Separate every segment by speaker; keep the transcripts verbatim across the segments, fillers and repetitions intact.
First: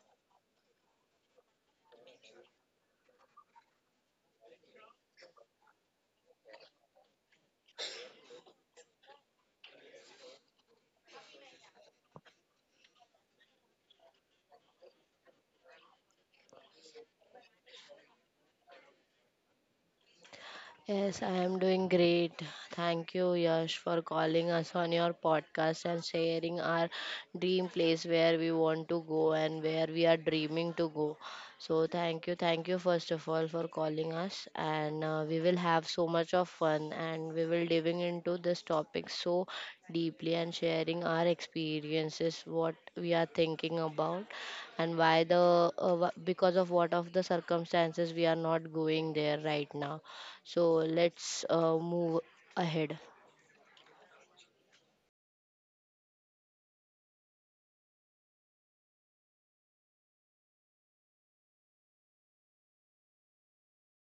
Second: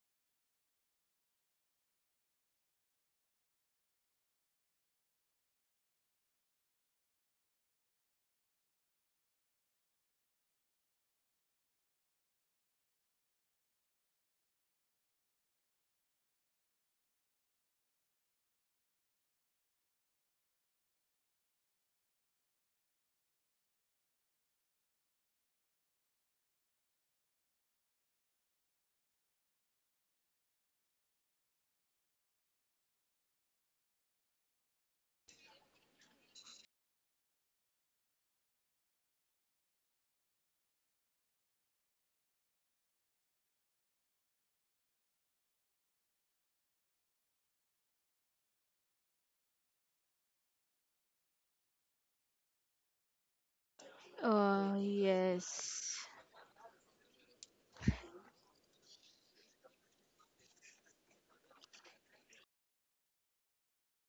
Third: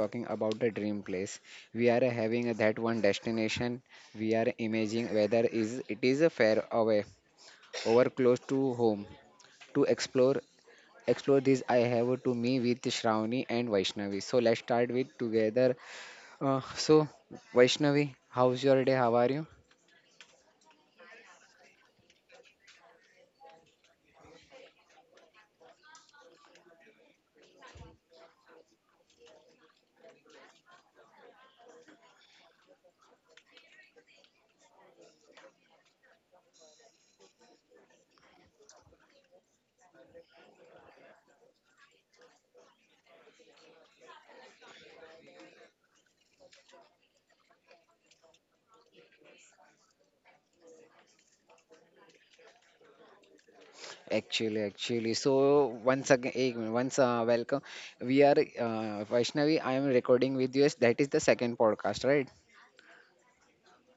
Speaker 1: talking about the dream place. We are having that one destination. We are imagining whether is it is a fair away or close to home. To explore explore this, I have to me with Shravani and Vaishnavi. So let's start with together. Uh, so Vaishnavi, how's your day? How are you?
Speaker 2: Yes, I am doing great. Thank you, Yash, for calling us on your podcast and sharing our dream place where we want to go and where we are dreaming to go. So, thank you, thank you, first of all, for calling us. And uh, we will have so much of fun and we will diving into this topic so deeply and sharing our experiences, what we are thinking about, and why the uh, wh- because of what of the circumstances we are not going there right now so let's uh, move ahead.
Speaker 1: Actually,
Speaker 3: Uh,
Speaker 1: actually. So
Speaker 3: yes,
Speaker 1: once again, eh, once uh, welcome. We are uh, Vaishnavi, I am recording with you. That is the second podcast, right?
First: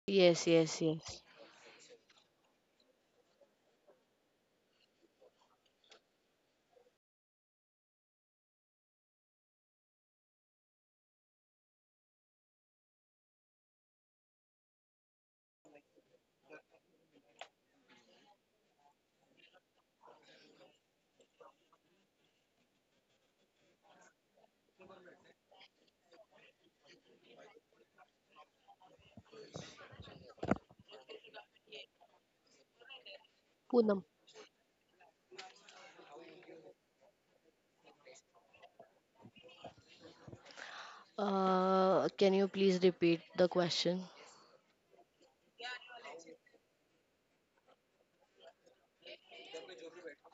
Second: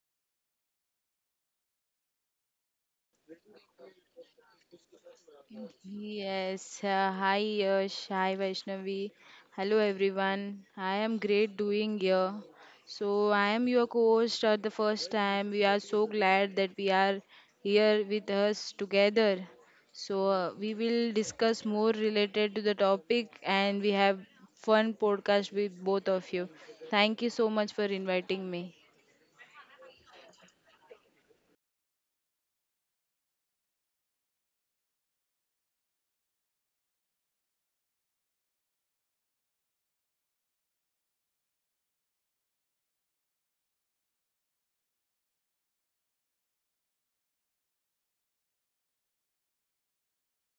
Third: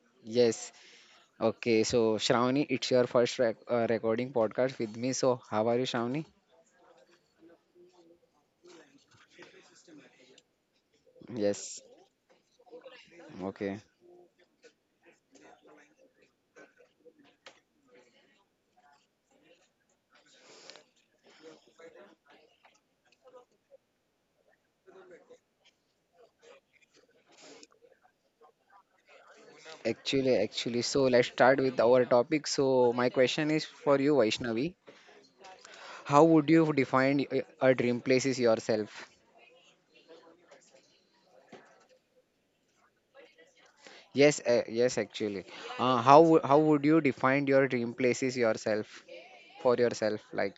Speaker 2: Yes,
Speaker 1: Yes.
Speaker 2: yes, yes.
Speaker 1: Okay. So Shravani, it's your first rec- uh, recording podcast with me. So how are you, Shravani?
Speaker 3: yes. Uh, hi, Yash. Hi, Vaishnavi. Hello, everyone. I am great
Speaker 1: Yes.
Speaker 3: doing here. So, I am
Speaker 1: Okay.
Speaker 3: your co-host at the first time. We are so glad that we are here with us together. So, uh, we will discuss more related to the topic and we have fun podcast with both of you. Thank you so much for inviting me.
Speaker 1: Actually, actually. So let's start with our topic. So my question is for
Speaker 2: Poonam,
Speaker 1: you, Vaishnavi. How would you define y- a dream places yourself?
Speaker 2: uh, can you please repeat the question?
Speaker 1: Yes. Uh, yes. Actually. Uh, how wou- how would you define your dream places yourself? For yourself, like.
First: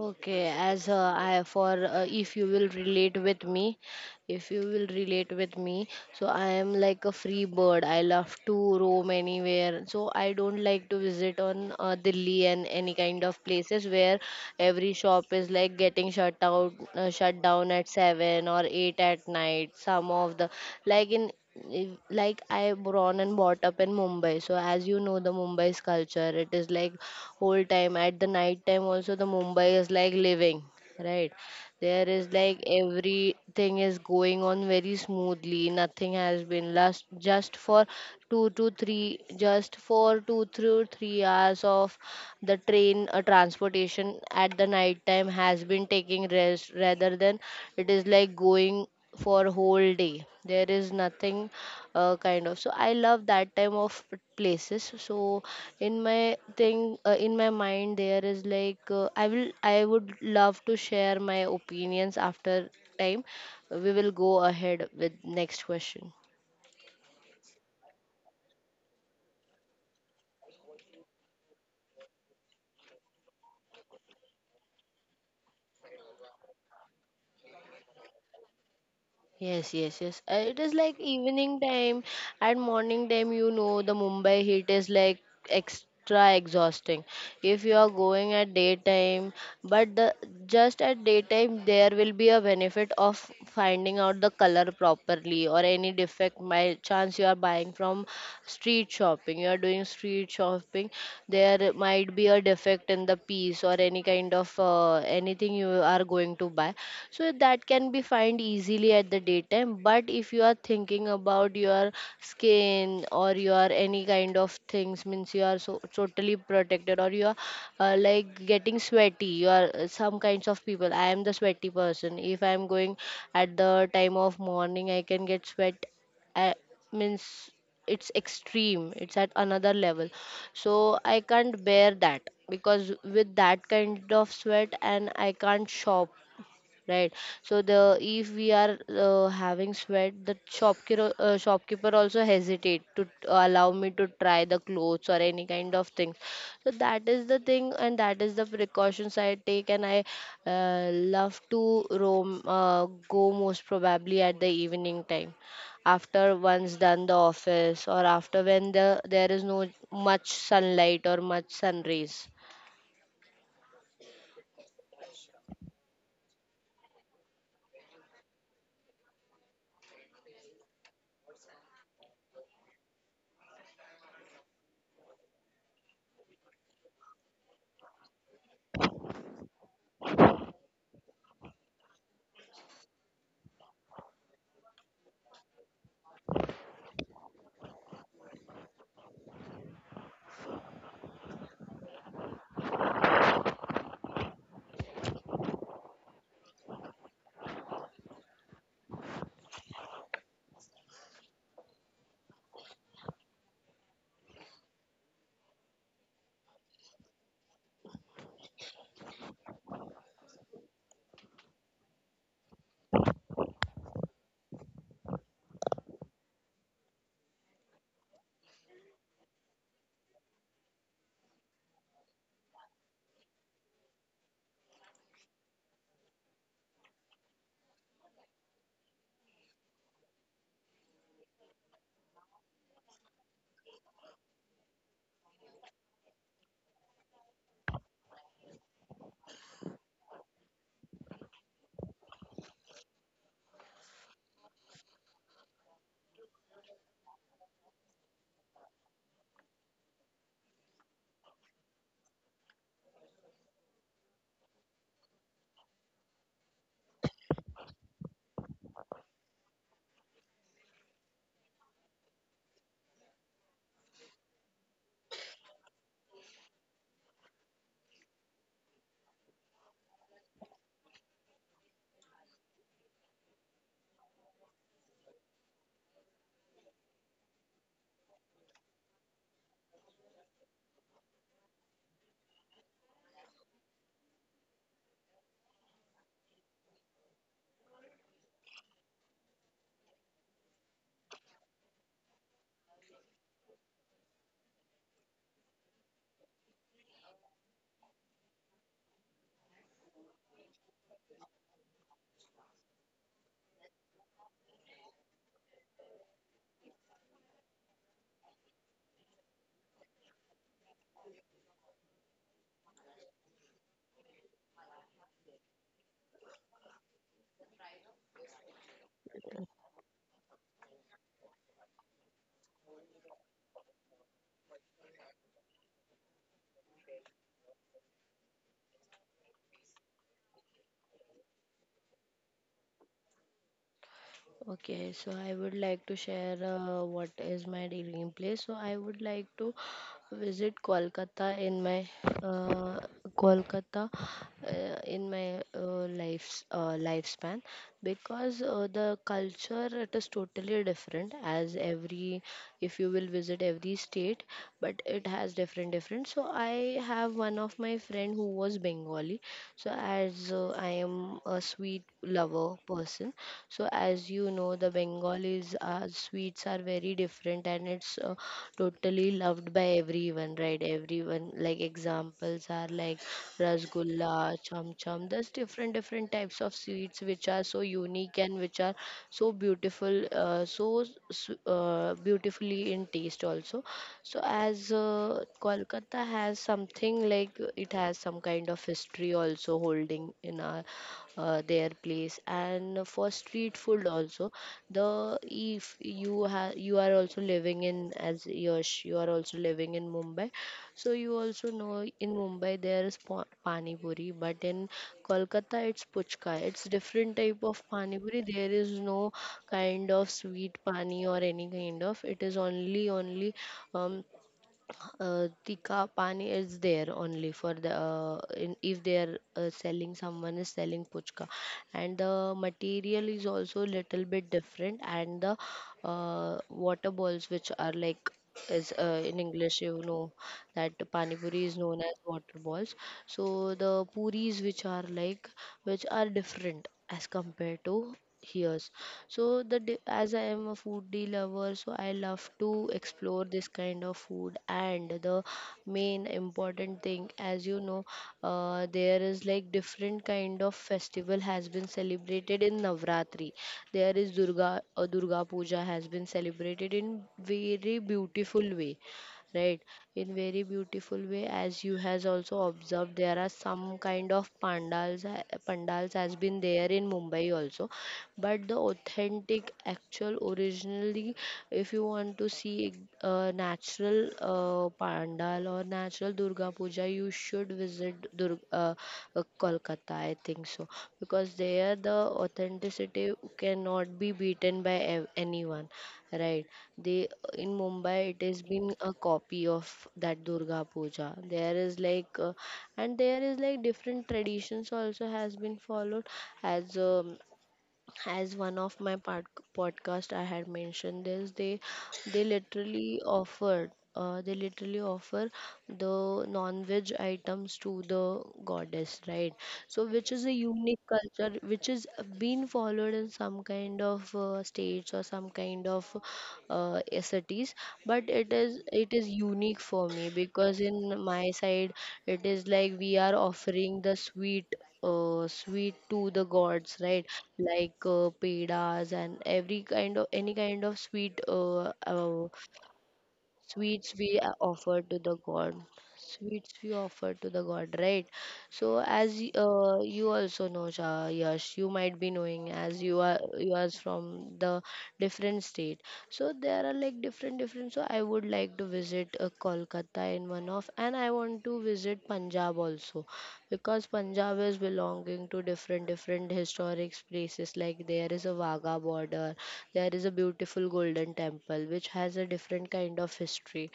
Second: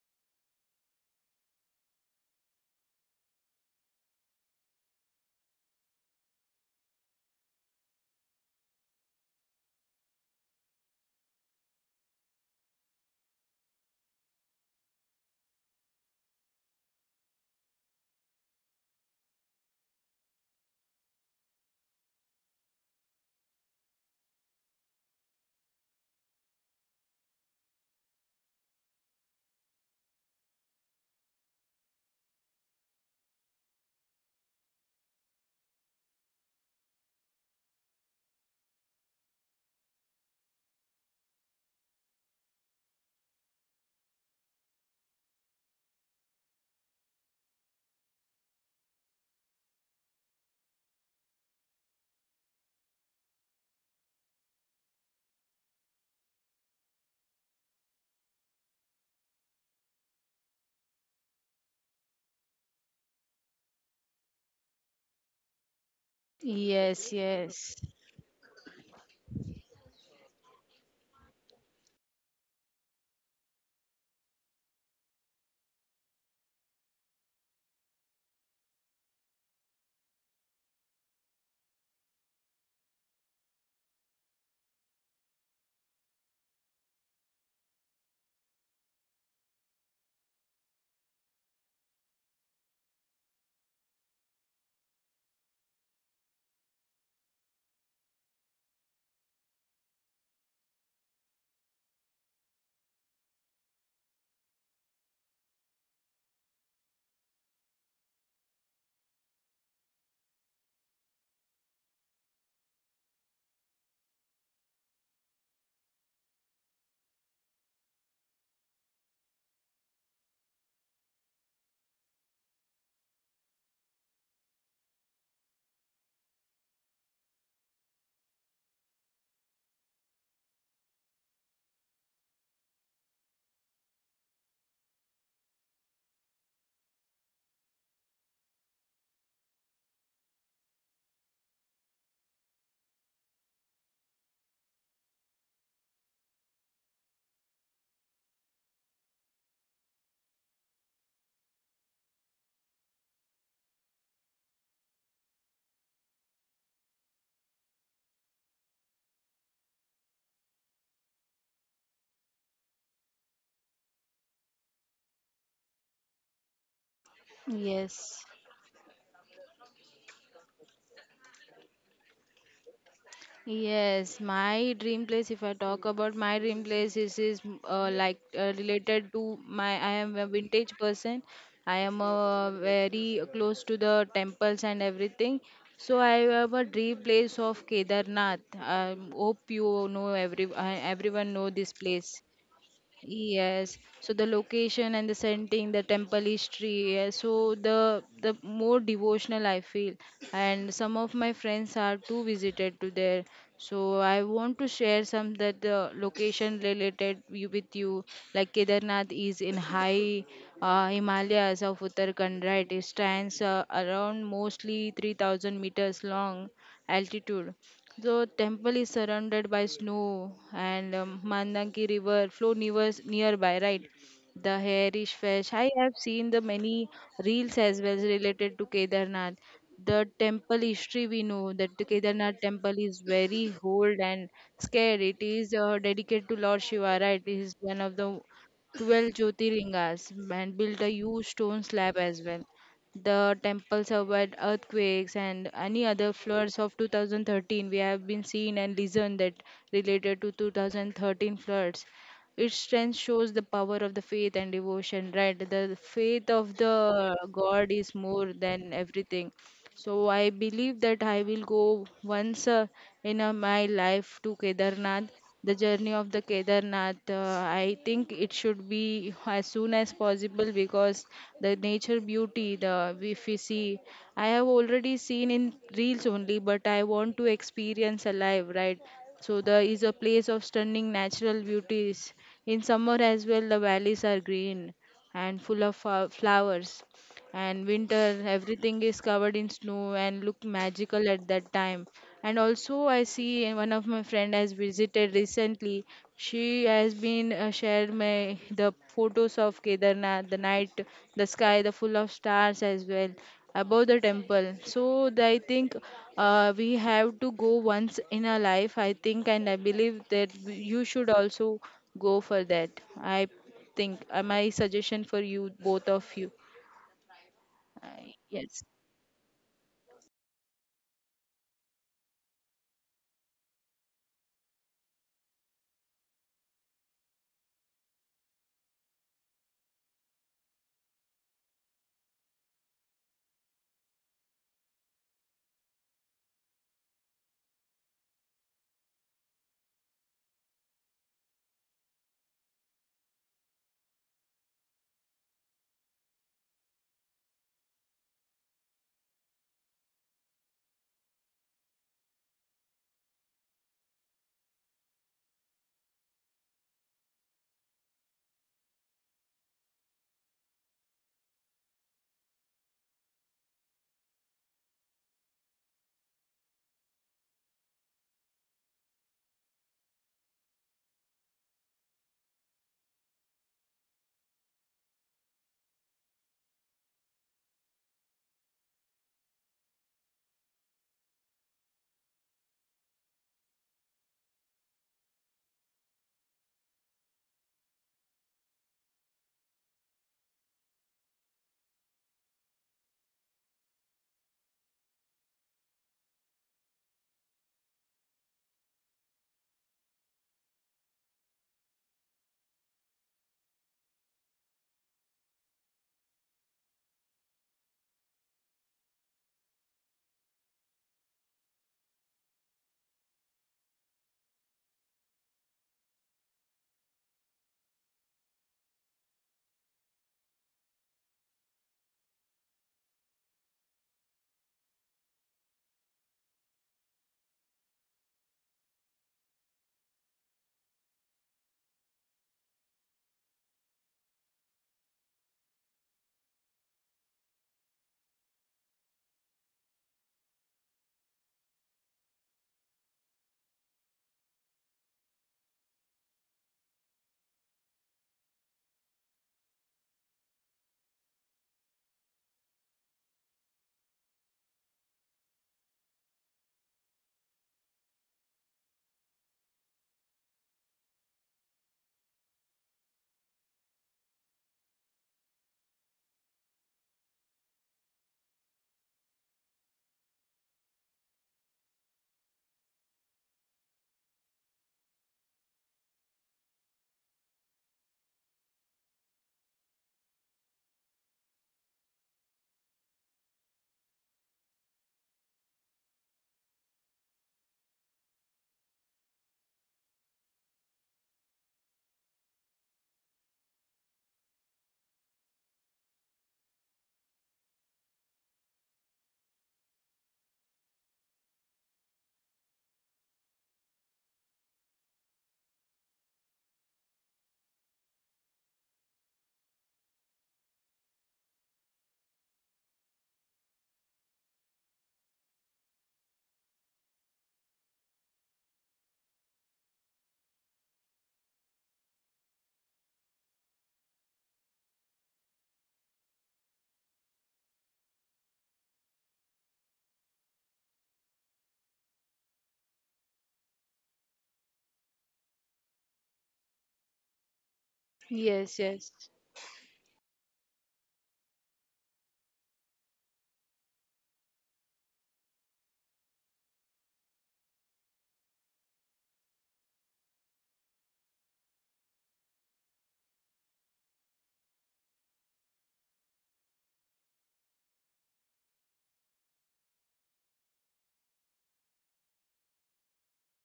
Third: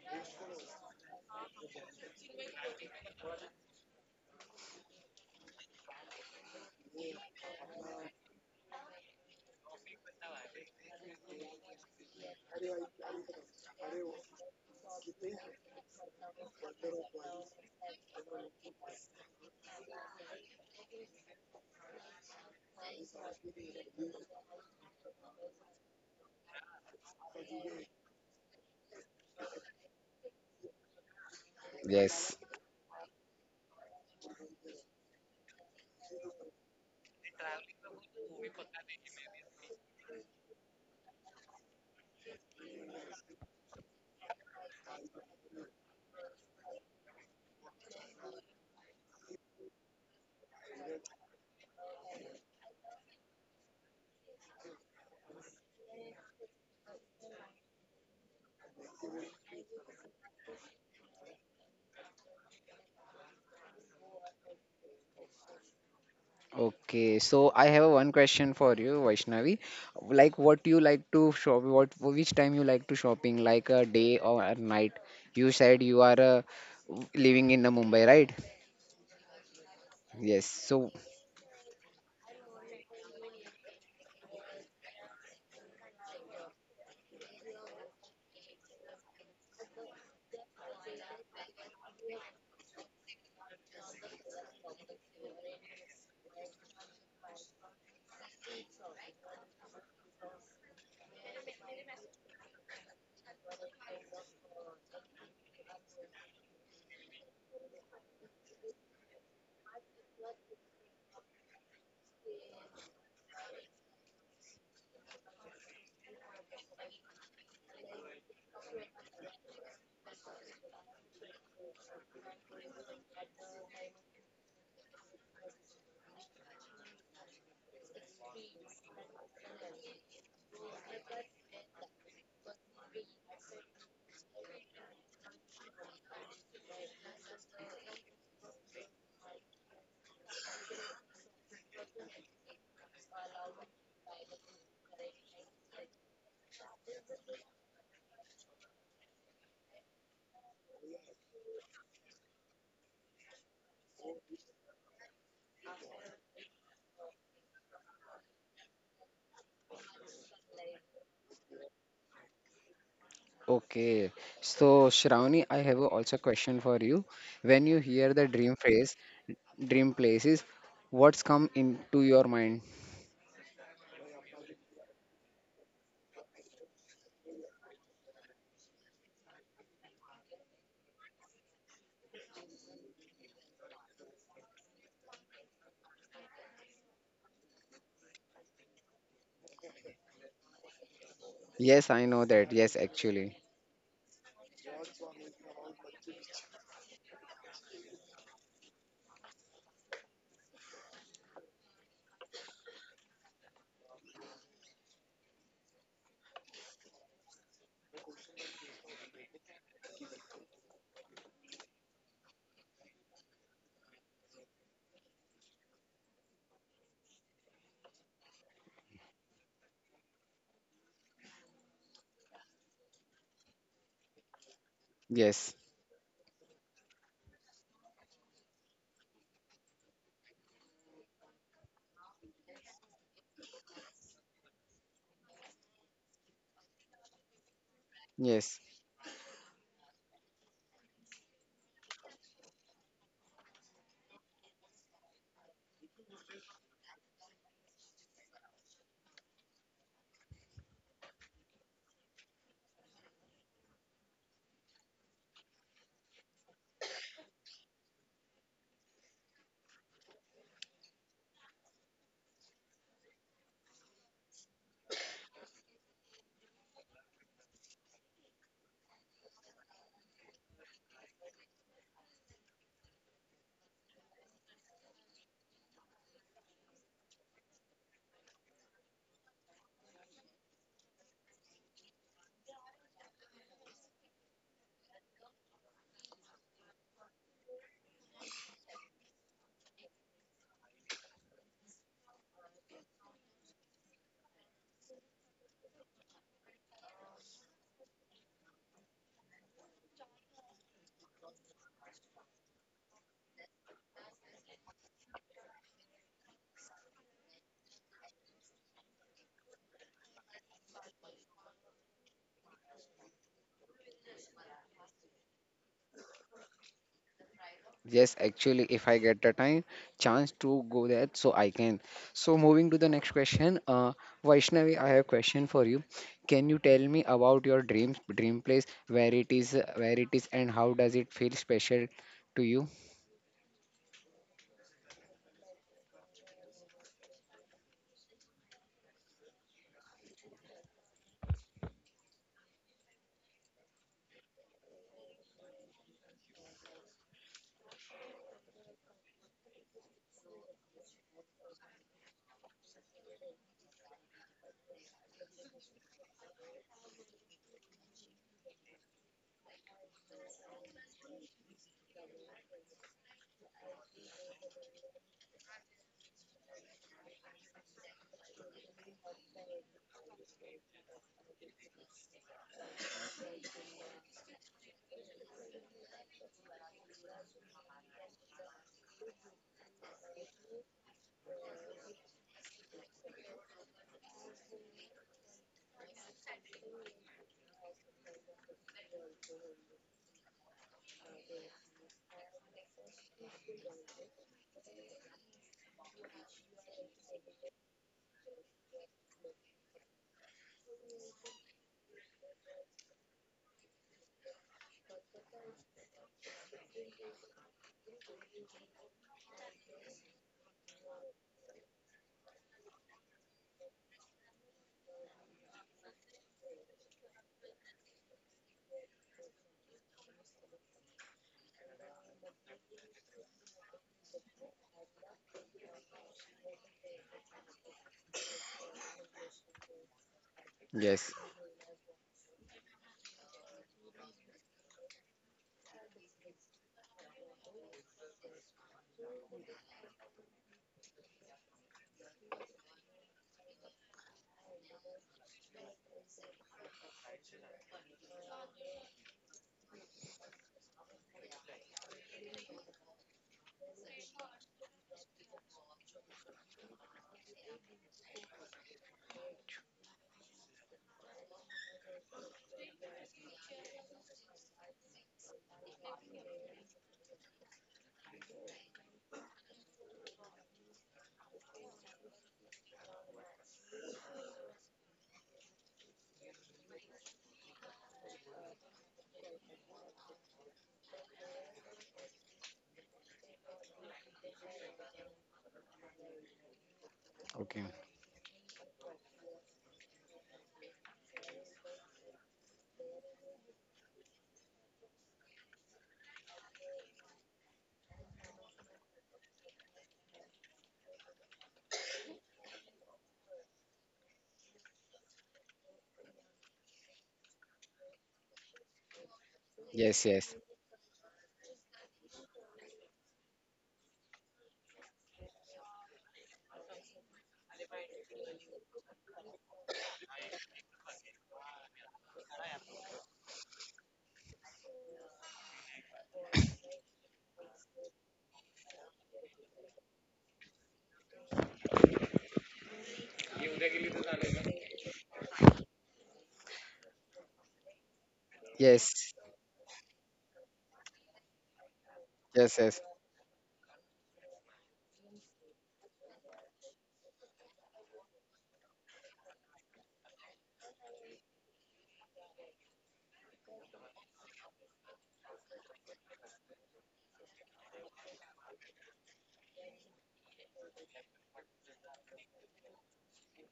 Speaker 2: Okay, as uh, I for uh, if you will relate with me, if you will relate with me so I am like a free bird. I love to roam anywhere, so I don't like to visit on uh, Delhi and any kind of places where every shop is like getting shut out uh, shut down at seven or eight at night. Some of the, like in, if- like I born and brought up in Mumbai, so as you know, the Mumbai's culture, it is like whole time. At the night time also the Mumbai is like living, right? There is
Speaker 1: Yes.
Speaker 2: like everything is going on very smoothly. Nothing has been lost just for two to three, just for two through three hours of the train uh, transportation at the night time has been taking rest, rather than it is like going for whole day. There is nothing uh, kind of, so I love that time of places. So in my thing uh, in my mind there is like, uh, i will I would love to share my opinions after time. We will go ahead with next question.
Speaker 3: Yes,
Speaker 1: Okay, so I
Speaker 3: yes,
Speaker 1: have one question for you, Vaishnavi. Like, what you like to shop, what which time you like to shopping, like a day or a night? You said you are uh, living in the Mumbai, right?
Speaker 2: Yes, yes, yes. Uh, it
Speaker 1: Yes.
Speaker 2: is like
Speaker 1: So
Speaker 2: evening time and morning time. You know, the Mumbai heat is like extra exhausting if you are going at daytime. But the just at daytime there will be a benefit of finding out the color properly or any defect. By chance you are buying from street shopping, you are doing street shopping, there might be a defect in the piece or any kind of, uh, anything you are going to buy, so that can be find easily at the daytime. But if you are thinking about your skin or your any kind of things, means you are so totally protected or you are uh, like getting sweaty. You are uh, some kinds of people. I am the sweaty person. If I am going at the time of morning, I can get sweat. uh, Means it's extreme, it's at another level, so I can't bear that, because with that kind of sweat and I can't shop, right? So the if we are uh, having sweat the shopkeeper uh, shopkeeper also hesitate to allow me to try the clothes or any kind of things. So that is the thing, and that is the precautions I take. And I uh, love to roam, uh, go most probably at the evening time, after one's done the office or after when the there is no much sunlight or much sun rays.
Speaker 1: okay, so Shravani, I have a also question for you. When you hear the
Speaker 3: yes.
Speaker 1: dream phrase, dream places, what's come into your mind?
Speaker 3: Yes, my dream place, if I talk about my dream place, is, is uh, like uh, related to my. I am a vintage person. I am uh, very close to the temples and everything. So I have a dream place of Kedarnath. I hope you know every I, everyone know this
Speaker 1: Yes, I know
Speaker 3: place.
Speaker 1: that. Yes, actually.
Speaker 3: Yes, so the location and the setting, the temple history, yeah, so the the more devotional I feel, and some of my friends are too visited to there. So I want to share some that the location related you- with you, like Kedarnath is in high uh, Himalayas of Uttarakhand, right? It stands uh, around mostly three thousand meters long altitude. The temple is surrounded by snow and um, Mandangi river flow near, nearby, right? The hair is
Speaker 1: Yes,
Speaker 3: fresh. I have seen the many reels as well related to Kedarnath. The temple history we know that the Kedarnath temple is very old and scared. It is uh, dedicated to Lord Shiva, right? It is one of the
Speaker 1: yes.
Speaker 3: twelve Jyotirlingas and built a huge stone slab as well. The temple survived earthquakes and any other floods of two thousand thirteen. We have been seen and listened that related to two thousand thirteen floods. Its strength shows the power of the faith and devotion, right? The faith of the God is more than everything. So I believe that I will go once uh, in uh, my life to Kedarnath. The journey of the Kedarnath, uh, I think it should be as soon as possible because the nature beauty, the if we see, I have already seen in reels only, but I want to experience alive, right? So there is a place of stunning natural beauties. In summer as well, the valleys are green and full of uh, flowers, and winter everything is covered in snow and look magical at that time. And also I see one of my friend has visited recently. She has been uh, shared my the photos of Kedarnath, the night, the sky, the full of stars as well above the temple. So the- I think uh, we have to go once in our life, I think, and I believe that w- you should also go for that. I think, uh, my suggestion for you both of you, uh,
Speaker 1: Yes,
Speaker 3: yes.
Speaker 1: actually, if I get the time, chance to go there, so I can. So moving to the next question, uh, Vaishnavi, I have a question for you. Can you tell me about your dreams, dream place, where it is, uh, where it is, and how does it feel special to you?
Speaker 2: Okay, so I would like to share uh, what is my dream place. So I would like to visit Kolkata in my uh, Kolkata uh, in my uh, life's uh, lifespan, because uh, the culture it is totally different. As every, if you will visit every state, but it has different different. So I have one of my friend who was Bengali. Bengali. So, as uh, I am a sweet lover person, so as you know, the Bengalis are sweets are very different and it's uh, totally loved by everyone, right? Everyone, like examples are like rasgulla, cham cham. There's different different types of sweets which are so unique and which are so beautiful, uh, so s- uh, beautifully in taste also. So, as uh, Kolkata has something like, uh, it has some kind of history also holding in our, uh, their place. And for street food also, the if you have, you are also living in as Yash, you are also living in Mumbai. So you also know in Mumbai there is pa- pani puri, but in Kolkata it's puchka. It's different type of pani puri. There is no kind of sweet pani or any kind of. It is only only um, uh, tikka pani is there only for the uh, in, if they are uh, selling someone is selling puchka. And the material is also little bit different, and the uh, water balls which are like, is uh, in English, you know that pani
Speaker 1: Yes.
Speaker 2: puri is known as water balls. So the puris which are like, which are different as compared to Hears. So the di- as I am a foodie lover, so I love to explore this kind of food. And the main important thing, as you know, uh, there is like different kind of festival has been celebrated in Navratri. There is Durga uh, Durga Puja has been celebrated in very beautiful way, right? In very beautiful way as you has also observed, there are some kind of pandals ha- pandals has been there in Mumbai also. But the authentic actual originally, if you want to see a natural uh, pandal or natural Durga Puja, you should visit Dur- uh, uh, Kolkata, I think so, because there the authenticity cannot be beaten by ev- anyone, right? They, in
Speaker 1: Okay.
Speaker 2: Mumbai it has been a copy of that Durga Puja. There is like uh, and there is like different traditions also has been followed, as um, as one of my pod- podcast I had mentioned this. they they literally offered uh, they literally offer the non-veg items to the goddess, right? So which is
Speaker 1: Yes.
Speaker 2: a
Speaker 1: Yes.
Speaker 2: unique culture, which is being followed in some kind of uh, states or some kind of uh, cities. But it is, it is unique for me, because in my side it is like we are offering the sweet uh, sweet to the gods, right? Like uh, pedas and every kind of, any kind of sweet uh, uh, sweets, we uh, offer to the god sweets we offer to the god, right? So
Speaker 3: Yes, yes.
Speaker 1: Yes.
Speaker 2: as
Speaker 1: Yes.
Speaker 2: y- uh, you also know Shah, Yash, you might be knowing, as
Speaker 1: Yes.
Speaker 2: you are, you are from the different state. So there are like different different. So I would like to visit uh, Kolkata in one of, and I want to visit Punjab also, because Punjab is belonging to different different historic places. Like there is a Wagah border, there is a beautiful Golden Temple which has a different kind of history.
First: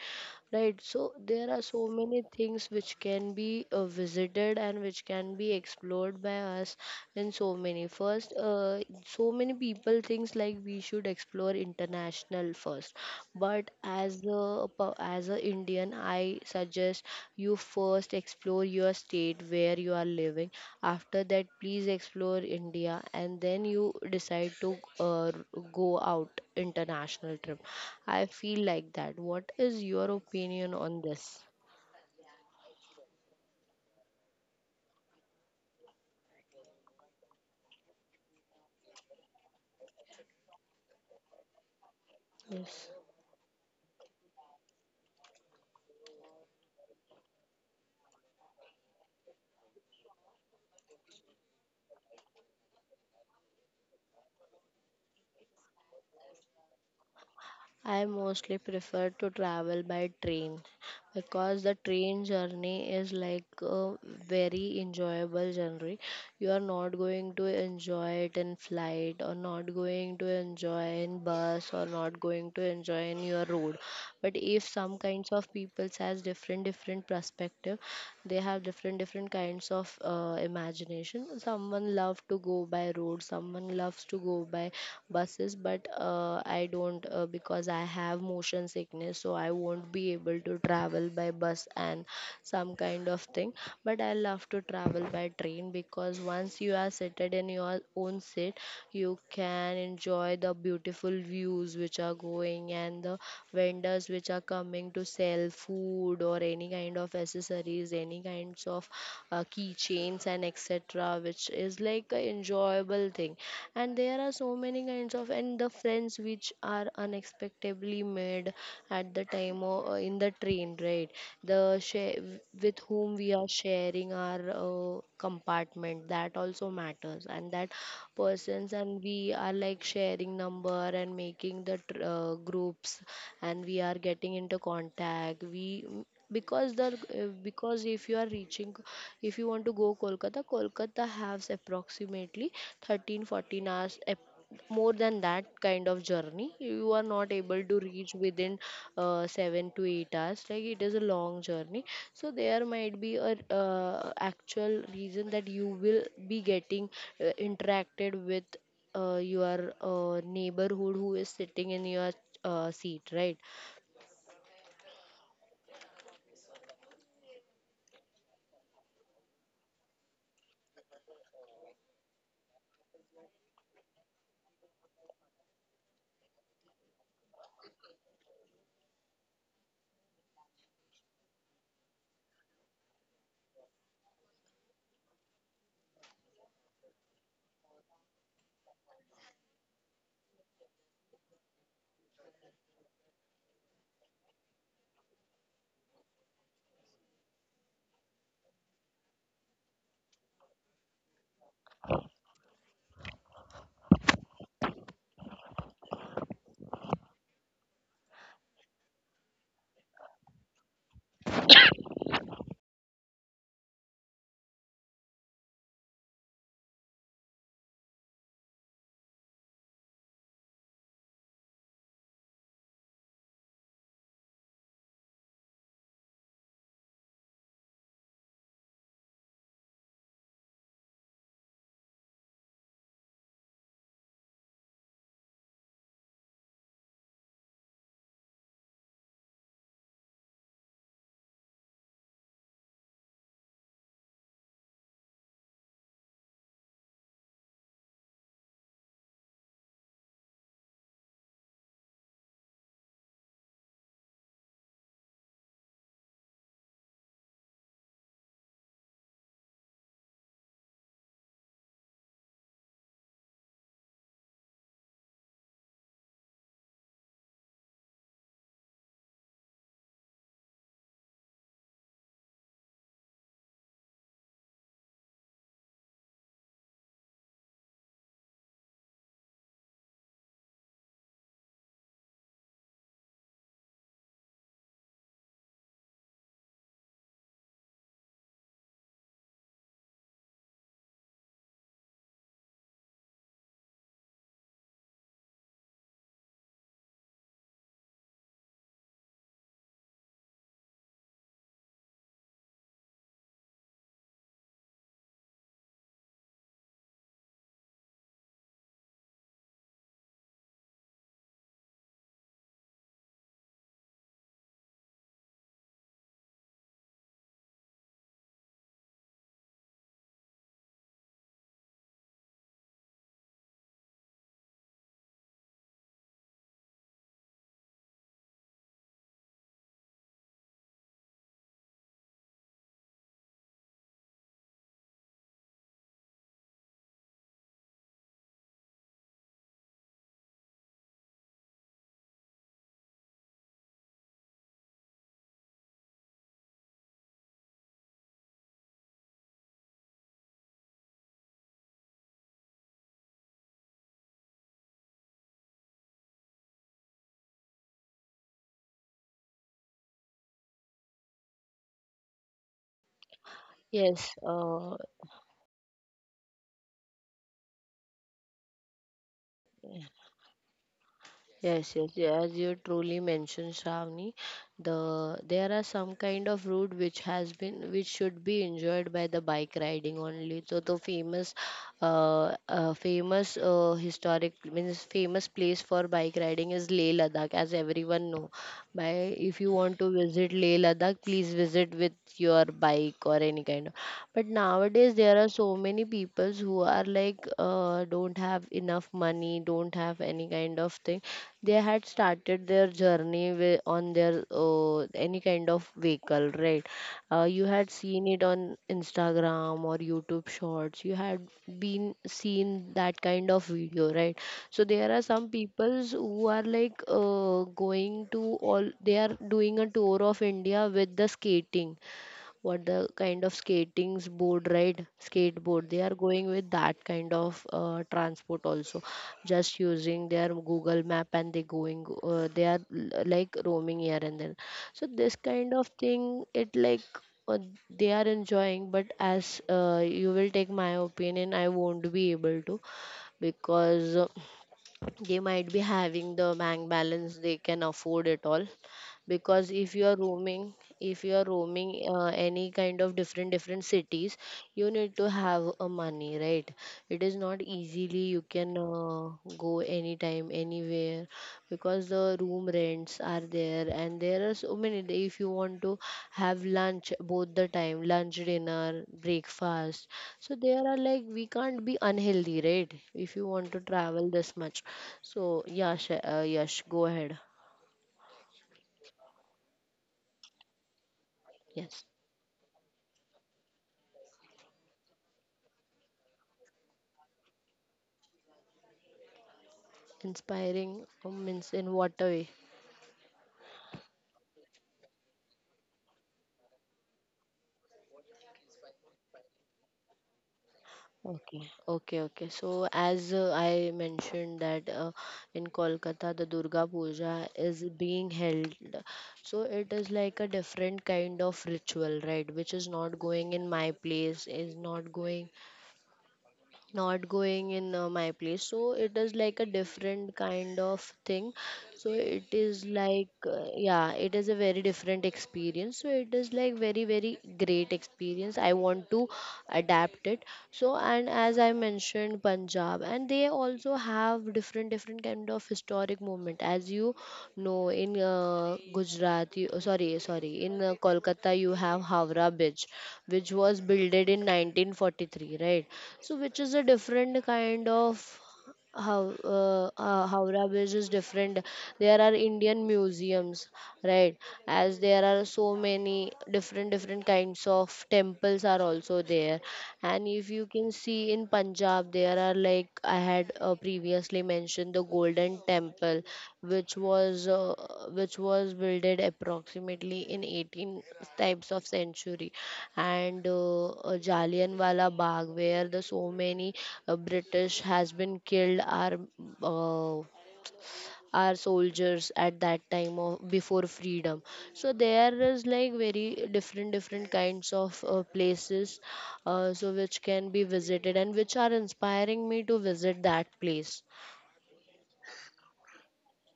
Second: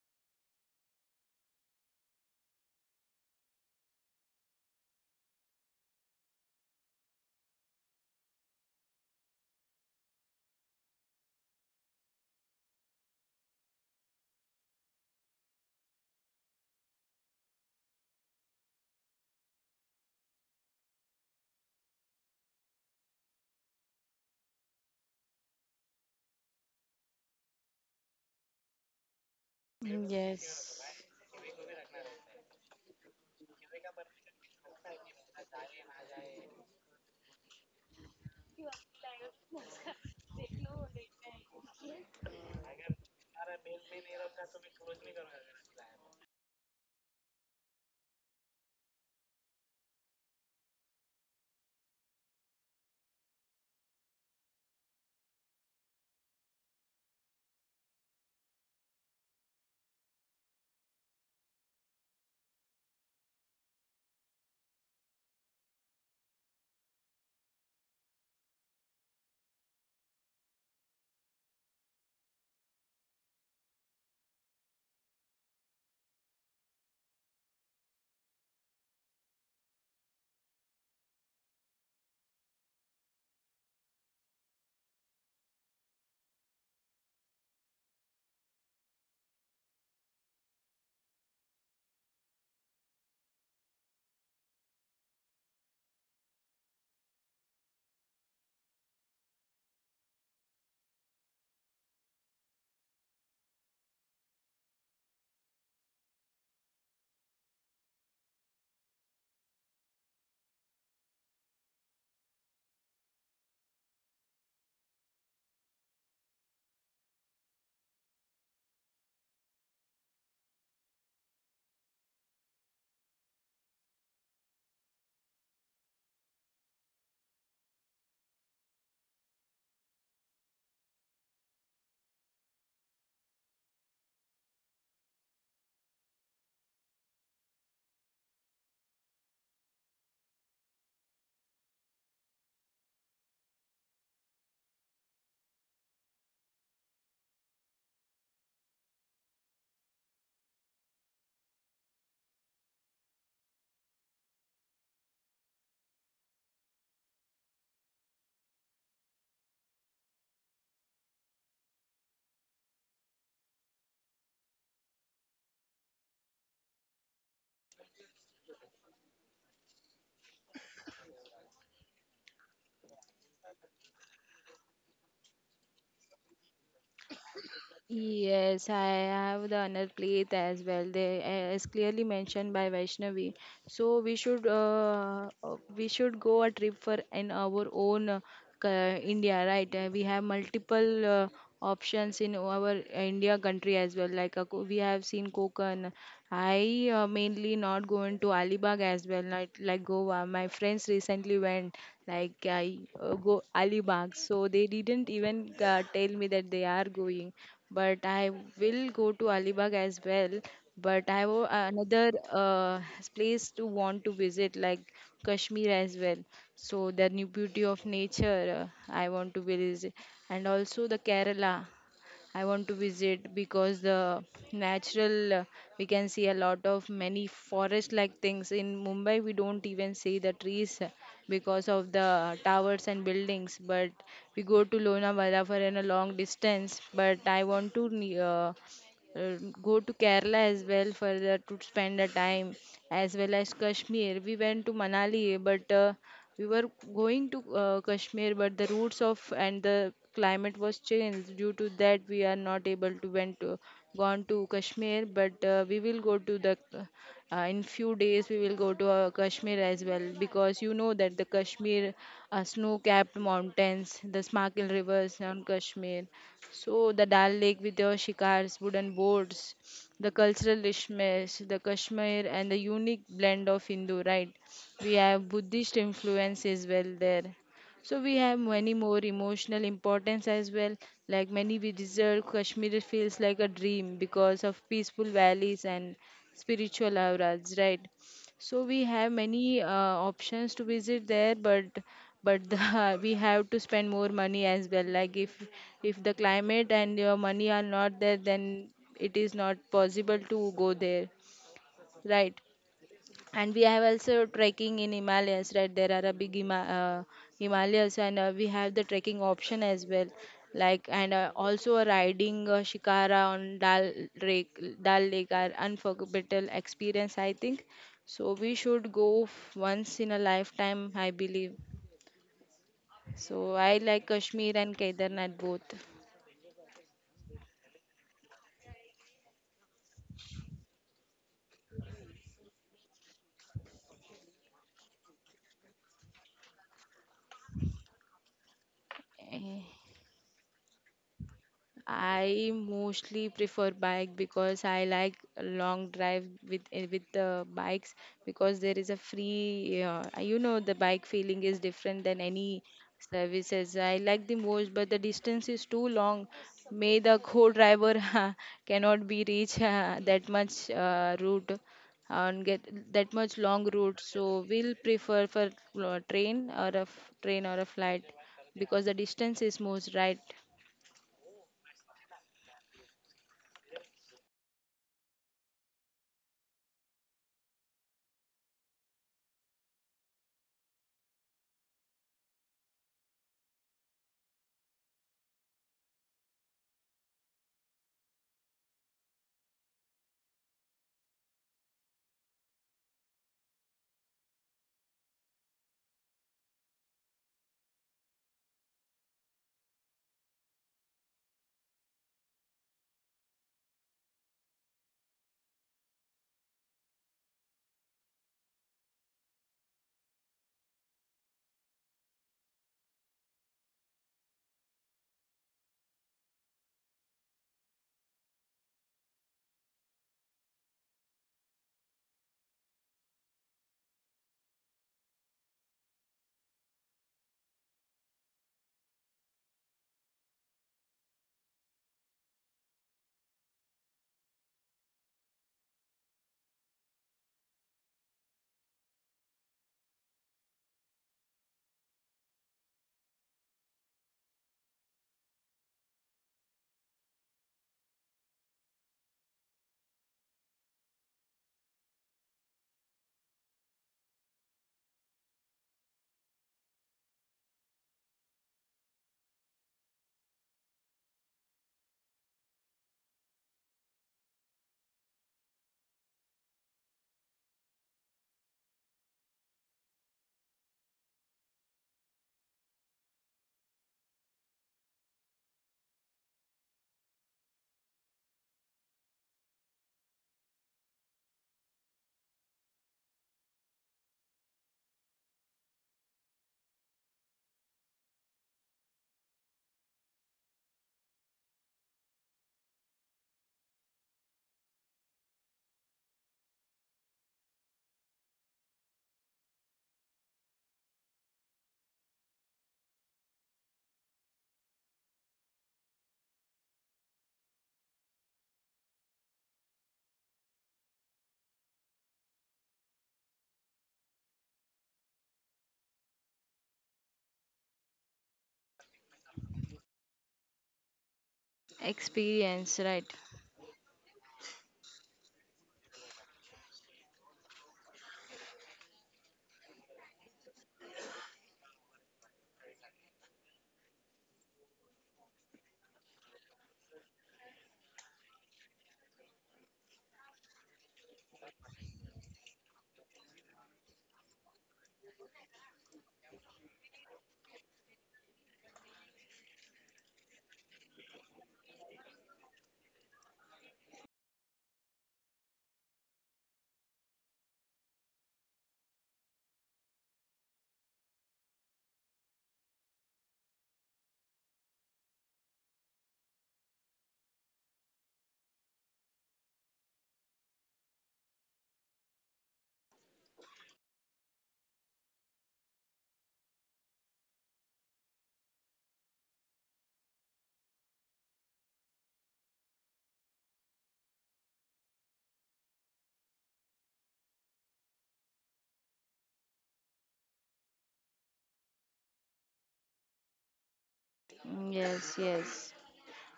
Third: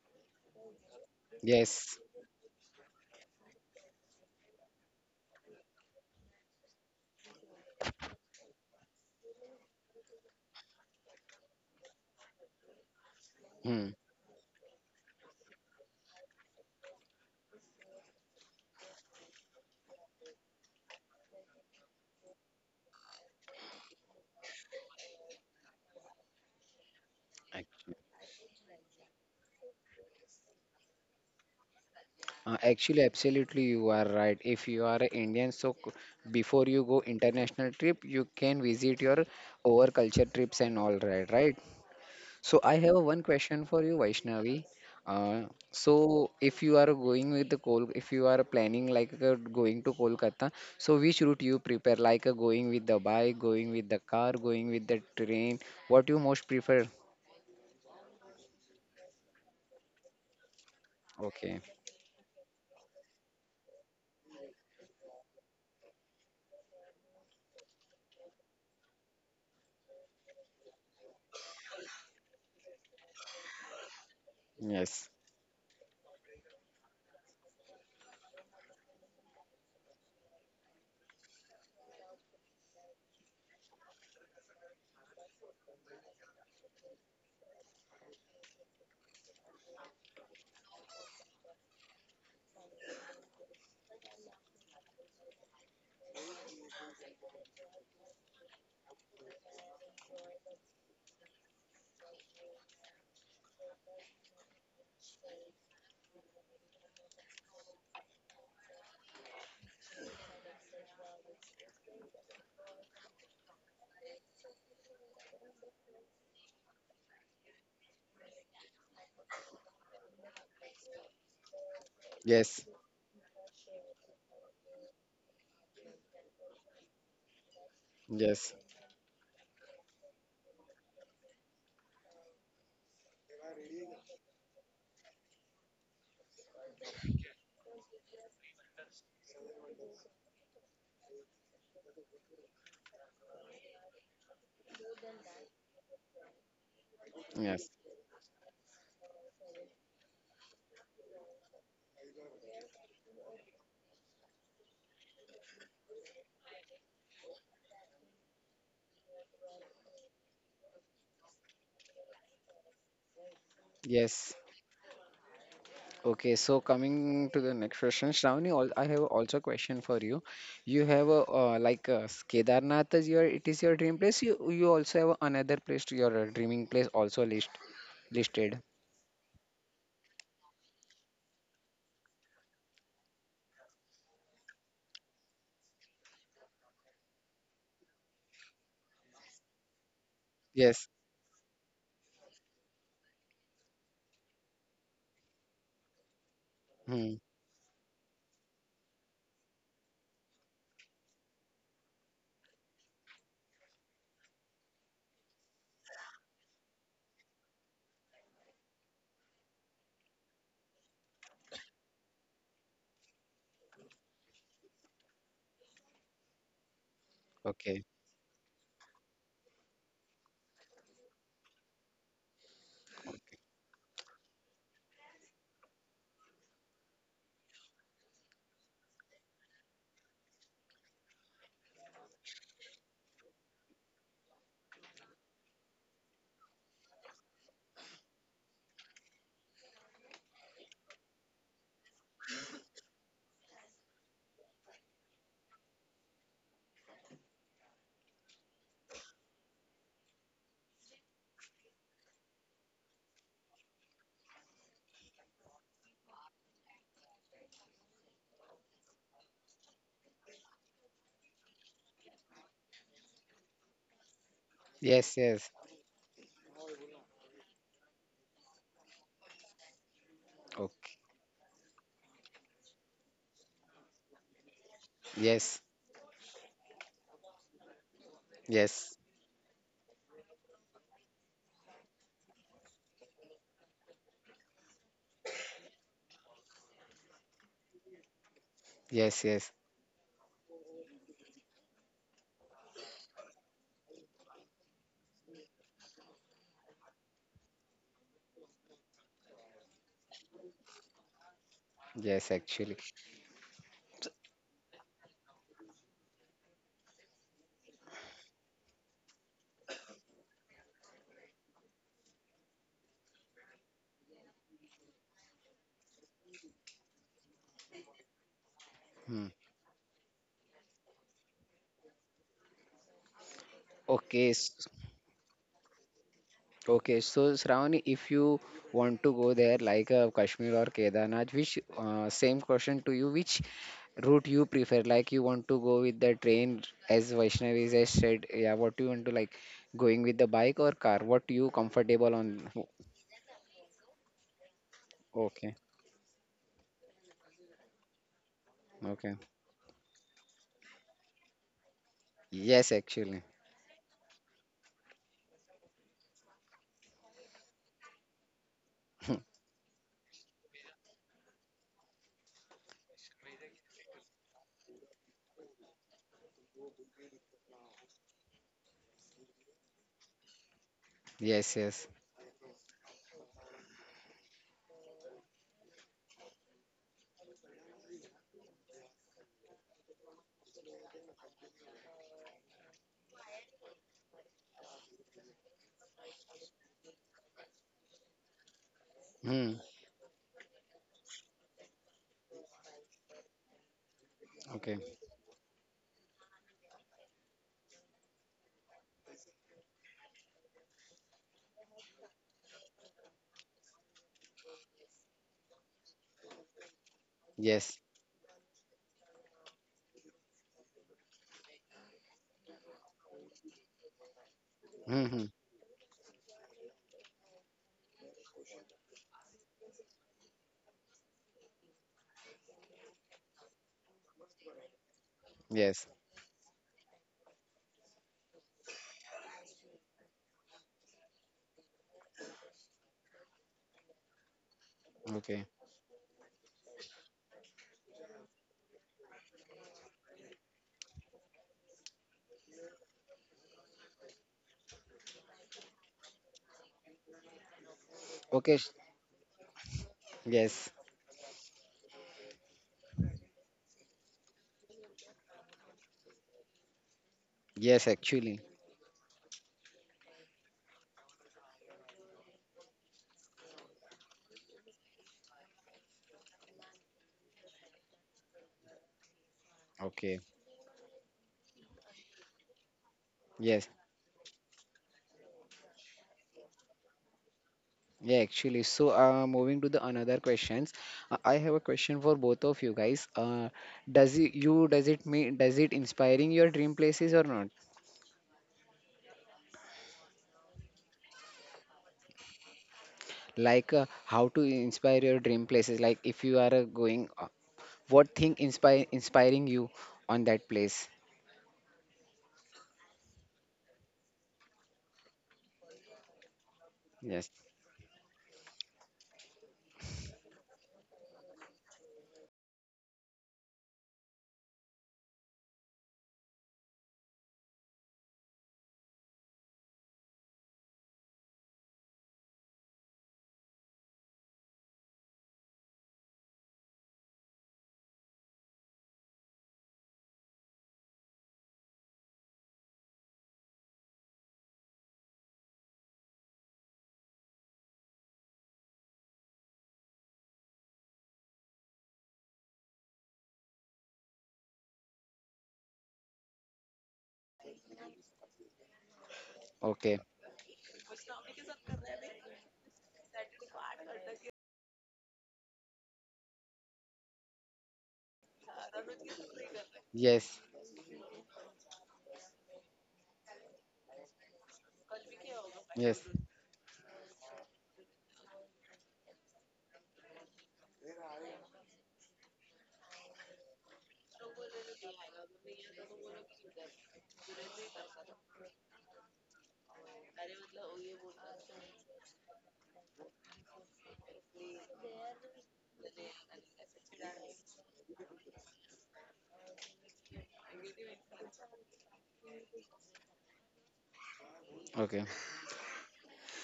Speaker 2: Right, so there are so
Speaker 1: Yes.
Speaker 2: many things which can be uh, visited and which can be explored by us in so many. First, uh, so many people thinks like we should explore international first, but
Speaker 1: Hmm.
Speaker 2: as a per- as a Indian, I suggest you first explore your state where you are living. After that, please explore India, and then you decide to uh, go out international trip. I feel like that. What is your
Speaker 3: Mm,
Speaker 2: opinion
Speaker 3: Yes.
Speaker 2: on this?
Speaker 1: Uh, actually, absolutely, you are right. If you are an Indian, so c- before you go international trip, you can visit your over culture trips and all right, right? So I
Speaker 2: Yes.
Speaker 1: have one question for you, Vaishnavi. Uh, so if you are going with the Kol, if you are planning like uh, going to Kolkata, so which route you prepare? Like uh, going with the bike, going with the car, going with the train? What you most prefer?
Speaker 2: I mostly prefer to travel by train, because
Speaker 1: Okay.
Speaker 2: the train journey is like a very enjoyable journey. You are not going to enjoy it in flight, or not going to enjoy in bus, or not going to enjoy in your road. But if some
Speaker 1: Yes.
Speaker 2: kinds of people has different different perspective, they have different different kinds of uh, imagination. Someone love to go by road, someone loves to go by bus classes. But uh, I don't uh, because I have motion sickness, so I won't be able to travel by bus and some kind of thing. But I love to travel by train, because once you are seated in your own seat, you can enjoy the beautiful views which are going, and the vendors which are coming to sell food or any kind of accessories, any kinds of uh, key keychains, and etc, which is like a enjoyable thing. And there are so many kinds of, and the friends which are unexpectedly made at the time or in the train, right? The share,
Speaker 1: Yes.
Speaker 2: with whom we are sharing our uh, compartment, that also matters. And that
Speaker 1: Yes.
Speaker 2: persons and we are like sharing number and making the tr- uh, groups, and we are getting into contact. We, because the uh, because if you are reaching, if you want to go Kolkata, Kolkata has approximately thirteen fourteen hours ap- more than that kind of journey. You are not able
Speaker 1: Yes.
Speaker 2: to reach within uh, seven to eight hours, like it is a long journey. So there might be a uh, actual reason that you will be getting uh, interacted with uh, your uh, neighborhood who is sitting in your uh, seat, right?
Speaker 1: Yes. Okay, so coming to the next question, Shravani, al- I have also a question for you. You have a uh, like uh, Kedarnath is your it is your dream place. You you also have another place to your uh, dreaming place also list listed.
Speaker 3: Yes, I have the honored plate as well. They as clearly mentioned by Vaishnavi. So we should uh, uh, we should go a trip for in our own uh, ca- India, right? Uh, we have
Speaker 1: Yes.
Speaker 3: multiple uh, options in our India country as well. Like uh, we have seen Konkan. I uh,
Speaker 1: Hmm.
Speaker 3: mainly not going to Alibag as well, not like Goa. My friends recently went, like I uh, go Alibag. So they didn't even uh, tell me that they are going, but I will go to Alibag as well. But I have a- another uh, place to want to visit, like Kashmir as well. So the new beauty of
Speaker 1: Okay.
Speaker 3: nature uh, I want to visit, and also the Kerala. I want to visit because the natural uh, we can see a lot of many forest like things in Mumbai. We don't even see the trees uh, because of the towers and buildings, but we go to Lonavala for in a long distance, but I want to ne- uh, uh, go to Kerala as well for the, to spend the time, as well as Kashmir. We went to Manali, but uh, we were going to uh, Kashmir, but the routes of and the climate was changed. Due to that, we are not able to went to gone to Kashmir, but uh, we will go to the uh, in few days we will go to uh, Kashmir as well, because you know that the Kashmir uh, snow-capped mountains, the Smakil
Speaker 1: Yes.
Speaker 3: rivers on
Speaker 1: Yes.
Speaker 3: Kashmir. So the Dal Lake with the shikars, wooden boats, the cultural
Speaker 1: Okay.
Speaker 3: richness, the Kashmir, and the unique blend of Hindu, right? We have
Speaker 1: Yes.
Speaker 3: Buddhist influence as well there. So we have many more
Speaker 1: Yes.
Speaker 3: emotional importance as well. Like many we deserve, Kashmir feels like a dream because of peaceful valleys and spiritual auras, right? So we have
Speaker 1: Yes. Yes.
Speaker 3: many uh, options to visit there, but but the, we have to spend more money as well. Like if if the climate and your money are not there, then it is not possible to go there,
Speaker 1: Yes.
Speaker 3: right?
Speaker 1: Actually.
Speaker 3: And we have also trekking in Himalayas, right? There are a big Hima- uh, himalayas and uh, we have the trekking option as well. Like and uh, also a riding uh, shikara on Dal Lake. Dal Lake are unforgettable experience, I think. So we should go
Speaker 1: Hmm.
Speaker 3: f- once in a lifetime, I believe. So I like
Speaker 1: Okay.
Speaker 3: Kashmir
Speaker 1: s-
Speaker 3: and Kedarnath both.
Speaker 1: Okay, so Shravani, if you want to go there like uh, Kashmir or Kedarnath, which uh, same question to you, which route you prefer? Like, you want to go with the train, as Vaishnavi has said, yeah, what you want to like
Speaker 3: Eh,
Speaker 1: going with the bike or car? What you comfortable on?
Speaker 3: I
Speaker 1: O-
Speaker 3: mostly prefer bike because I like a
Speaker 1: Okay,
Speaker 3: long drive with eh, with the bikes, because there is a
Speaker 1: okay.
Speaker 3: free uh, you know the bike feeling is different than any
Speaker 1: Yes, actually.
Speaker 3: services. I like the most, but the distance is too long. May the co-driver cannot be reach uh, that much uh, route and get that much long route.
Speaker 2: yes
Speaker 3: So
Speaker 2: uh,
Speaker 3: we'll prefer for uh, train or a f- train or a flight, because the distance is most right.
Speaker 1: Yes,
Speaker 2: Yes,
Speaker 1: yes.
Speaker 2: yes, yeah, as you truly mentioned, Shravani, the there are some kind of route which has been, which should be enjoyed by the bike riding only. So the famous, uh, uh famous uh, historic means famous place for bike riding is Leh Ladakh, as everyone know. By If you
Speaker 1: Hmm.
Speaker 2: want to visit Leh Ladakh, please visit with your bike or any kind of. But
Speaker 1: Okay.
Speaker 2: nowadays there are so many peoples who are like uh, don't don't have enough money don't have any kind of thing, they had started their journey with, on their uh, any kind of vehicle, right? Uh, you had
Speaker 1: Yes.
Speaker 2: seen it on Instagram or YouTube shorts, you had been seen that kind of video, right? So there are
Speaker 1: Mm-hmm.
Speaker 2: some peoples who are like uh, going to all, they are doing a tour of India with the skating, what the kind of skatings board, right? Skateboard, they
Speaker 1: Yes.
Speaker 2: are going with that kind of uh, transport also, just using their Google map and they going uh, they are l- like roaming here and there. So this
Speaker 1: Okay.
Speaker 2: kind of thing it like, uh, they are enjoying, but as uh, you will take my opinion, I won't be able to, because uh, they might be having the bank balance, they can afford it all.
Speaker 1: Okay. sh-
Speaker 2: Because if you are roaming,
Speaker 1: Yes.
Speaker 2: if you are roaming uh, any kind of different different cities, you need to have a money, right? It is not
Speaker 1: Yes,
Speaker 2: easily you
Speaker 1: actually.
Speaker 2: can uh, go anytime anywhere, because the room rents are there and there are so many. If you want to have lunch, both the time, lunch, dinner, breakfast,
Speaker 1: Okay.
Speaker 2: so there are like we can't be unhealthy, right? If you want
Speaker 1: Yes.
Speaker 2: to travel this much, so yeah, Sh- uh, yes, go ahead.
Speaker 1: Yeah, actually. So, uh, moving to the another questions, uh, I have a
Speaker 2: Yes.
Speaker 1: question for both of you guys. Uh, does it, you does it mean, does it inspiring your dream places or not?
Speaker 2: Inspiring uh, means in what a way?
Speaker 1: Like uh, how to inspire your dream places? Like if you are uh, going, uh, what thing inspire inspiring you on that place?
Speaker 2: Okay, okay, okay. So as uh, I mentioned that uh, in Kolkata the Durga Puja
Speaker 1: Yes.
Speaker 2: is being held. So it is like a different kind of ritual, right? Which is not going in my place, is not going not going in uh, my place. So it is like a different kind of thing, so it is
Speaker 3: Experience right.
Speaker 2: like uh, yeah, it is a very different experience, so it is like very very great experience, I want to adapt it. So and as I mentioned Punjab, and they also have different different kind of historic movement. As you know, in uh, gujarat you, oh, sorry sorry in uh, Kolkata you have Howrah bridge, which was builded in nineteen forty-three, right? So which is a different kind of, how uh,
Speaker 1: Okay.
Speaker 2: uh, Howrah Bridge is different. There are Indian museums, right? As there are so many different different kinds of temples are also there. And if
Speaker 1: Yes.
Speaker 2: you can see in Punjab, there are like I had uh, previously mentioned mention the Golden
Speaker 1: Yes.
Speaker 2: Temple, which was uh, which was builded approximately in eighteen types of century, and uh, uh, Jallianwala Bagh, where the so many uh, British has been killed are uh, our soldiers at that time of before freedom. So there is like very different different kinds of uh, places, uh, so which can be visited and which are inspiring me to visit that place.
Speaker 3: Mm,
Speaker 1: Okay.
Speaker 3: yes yes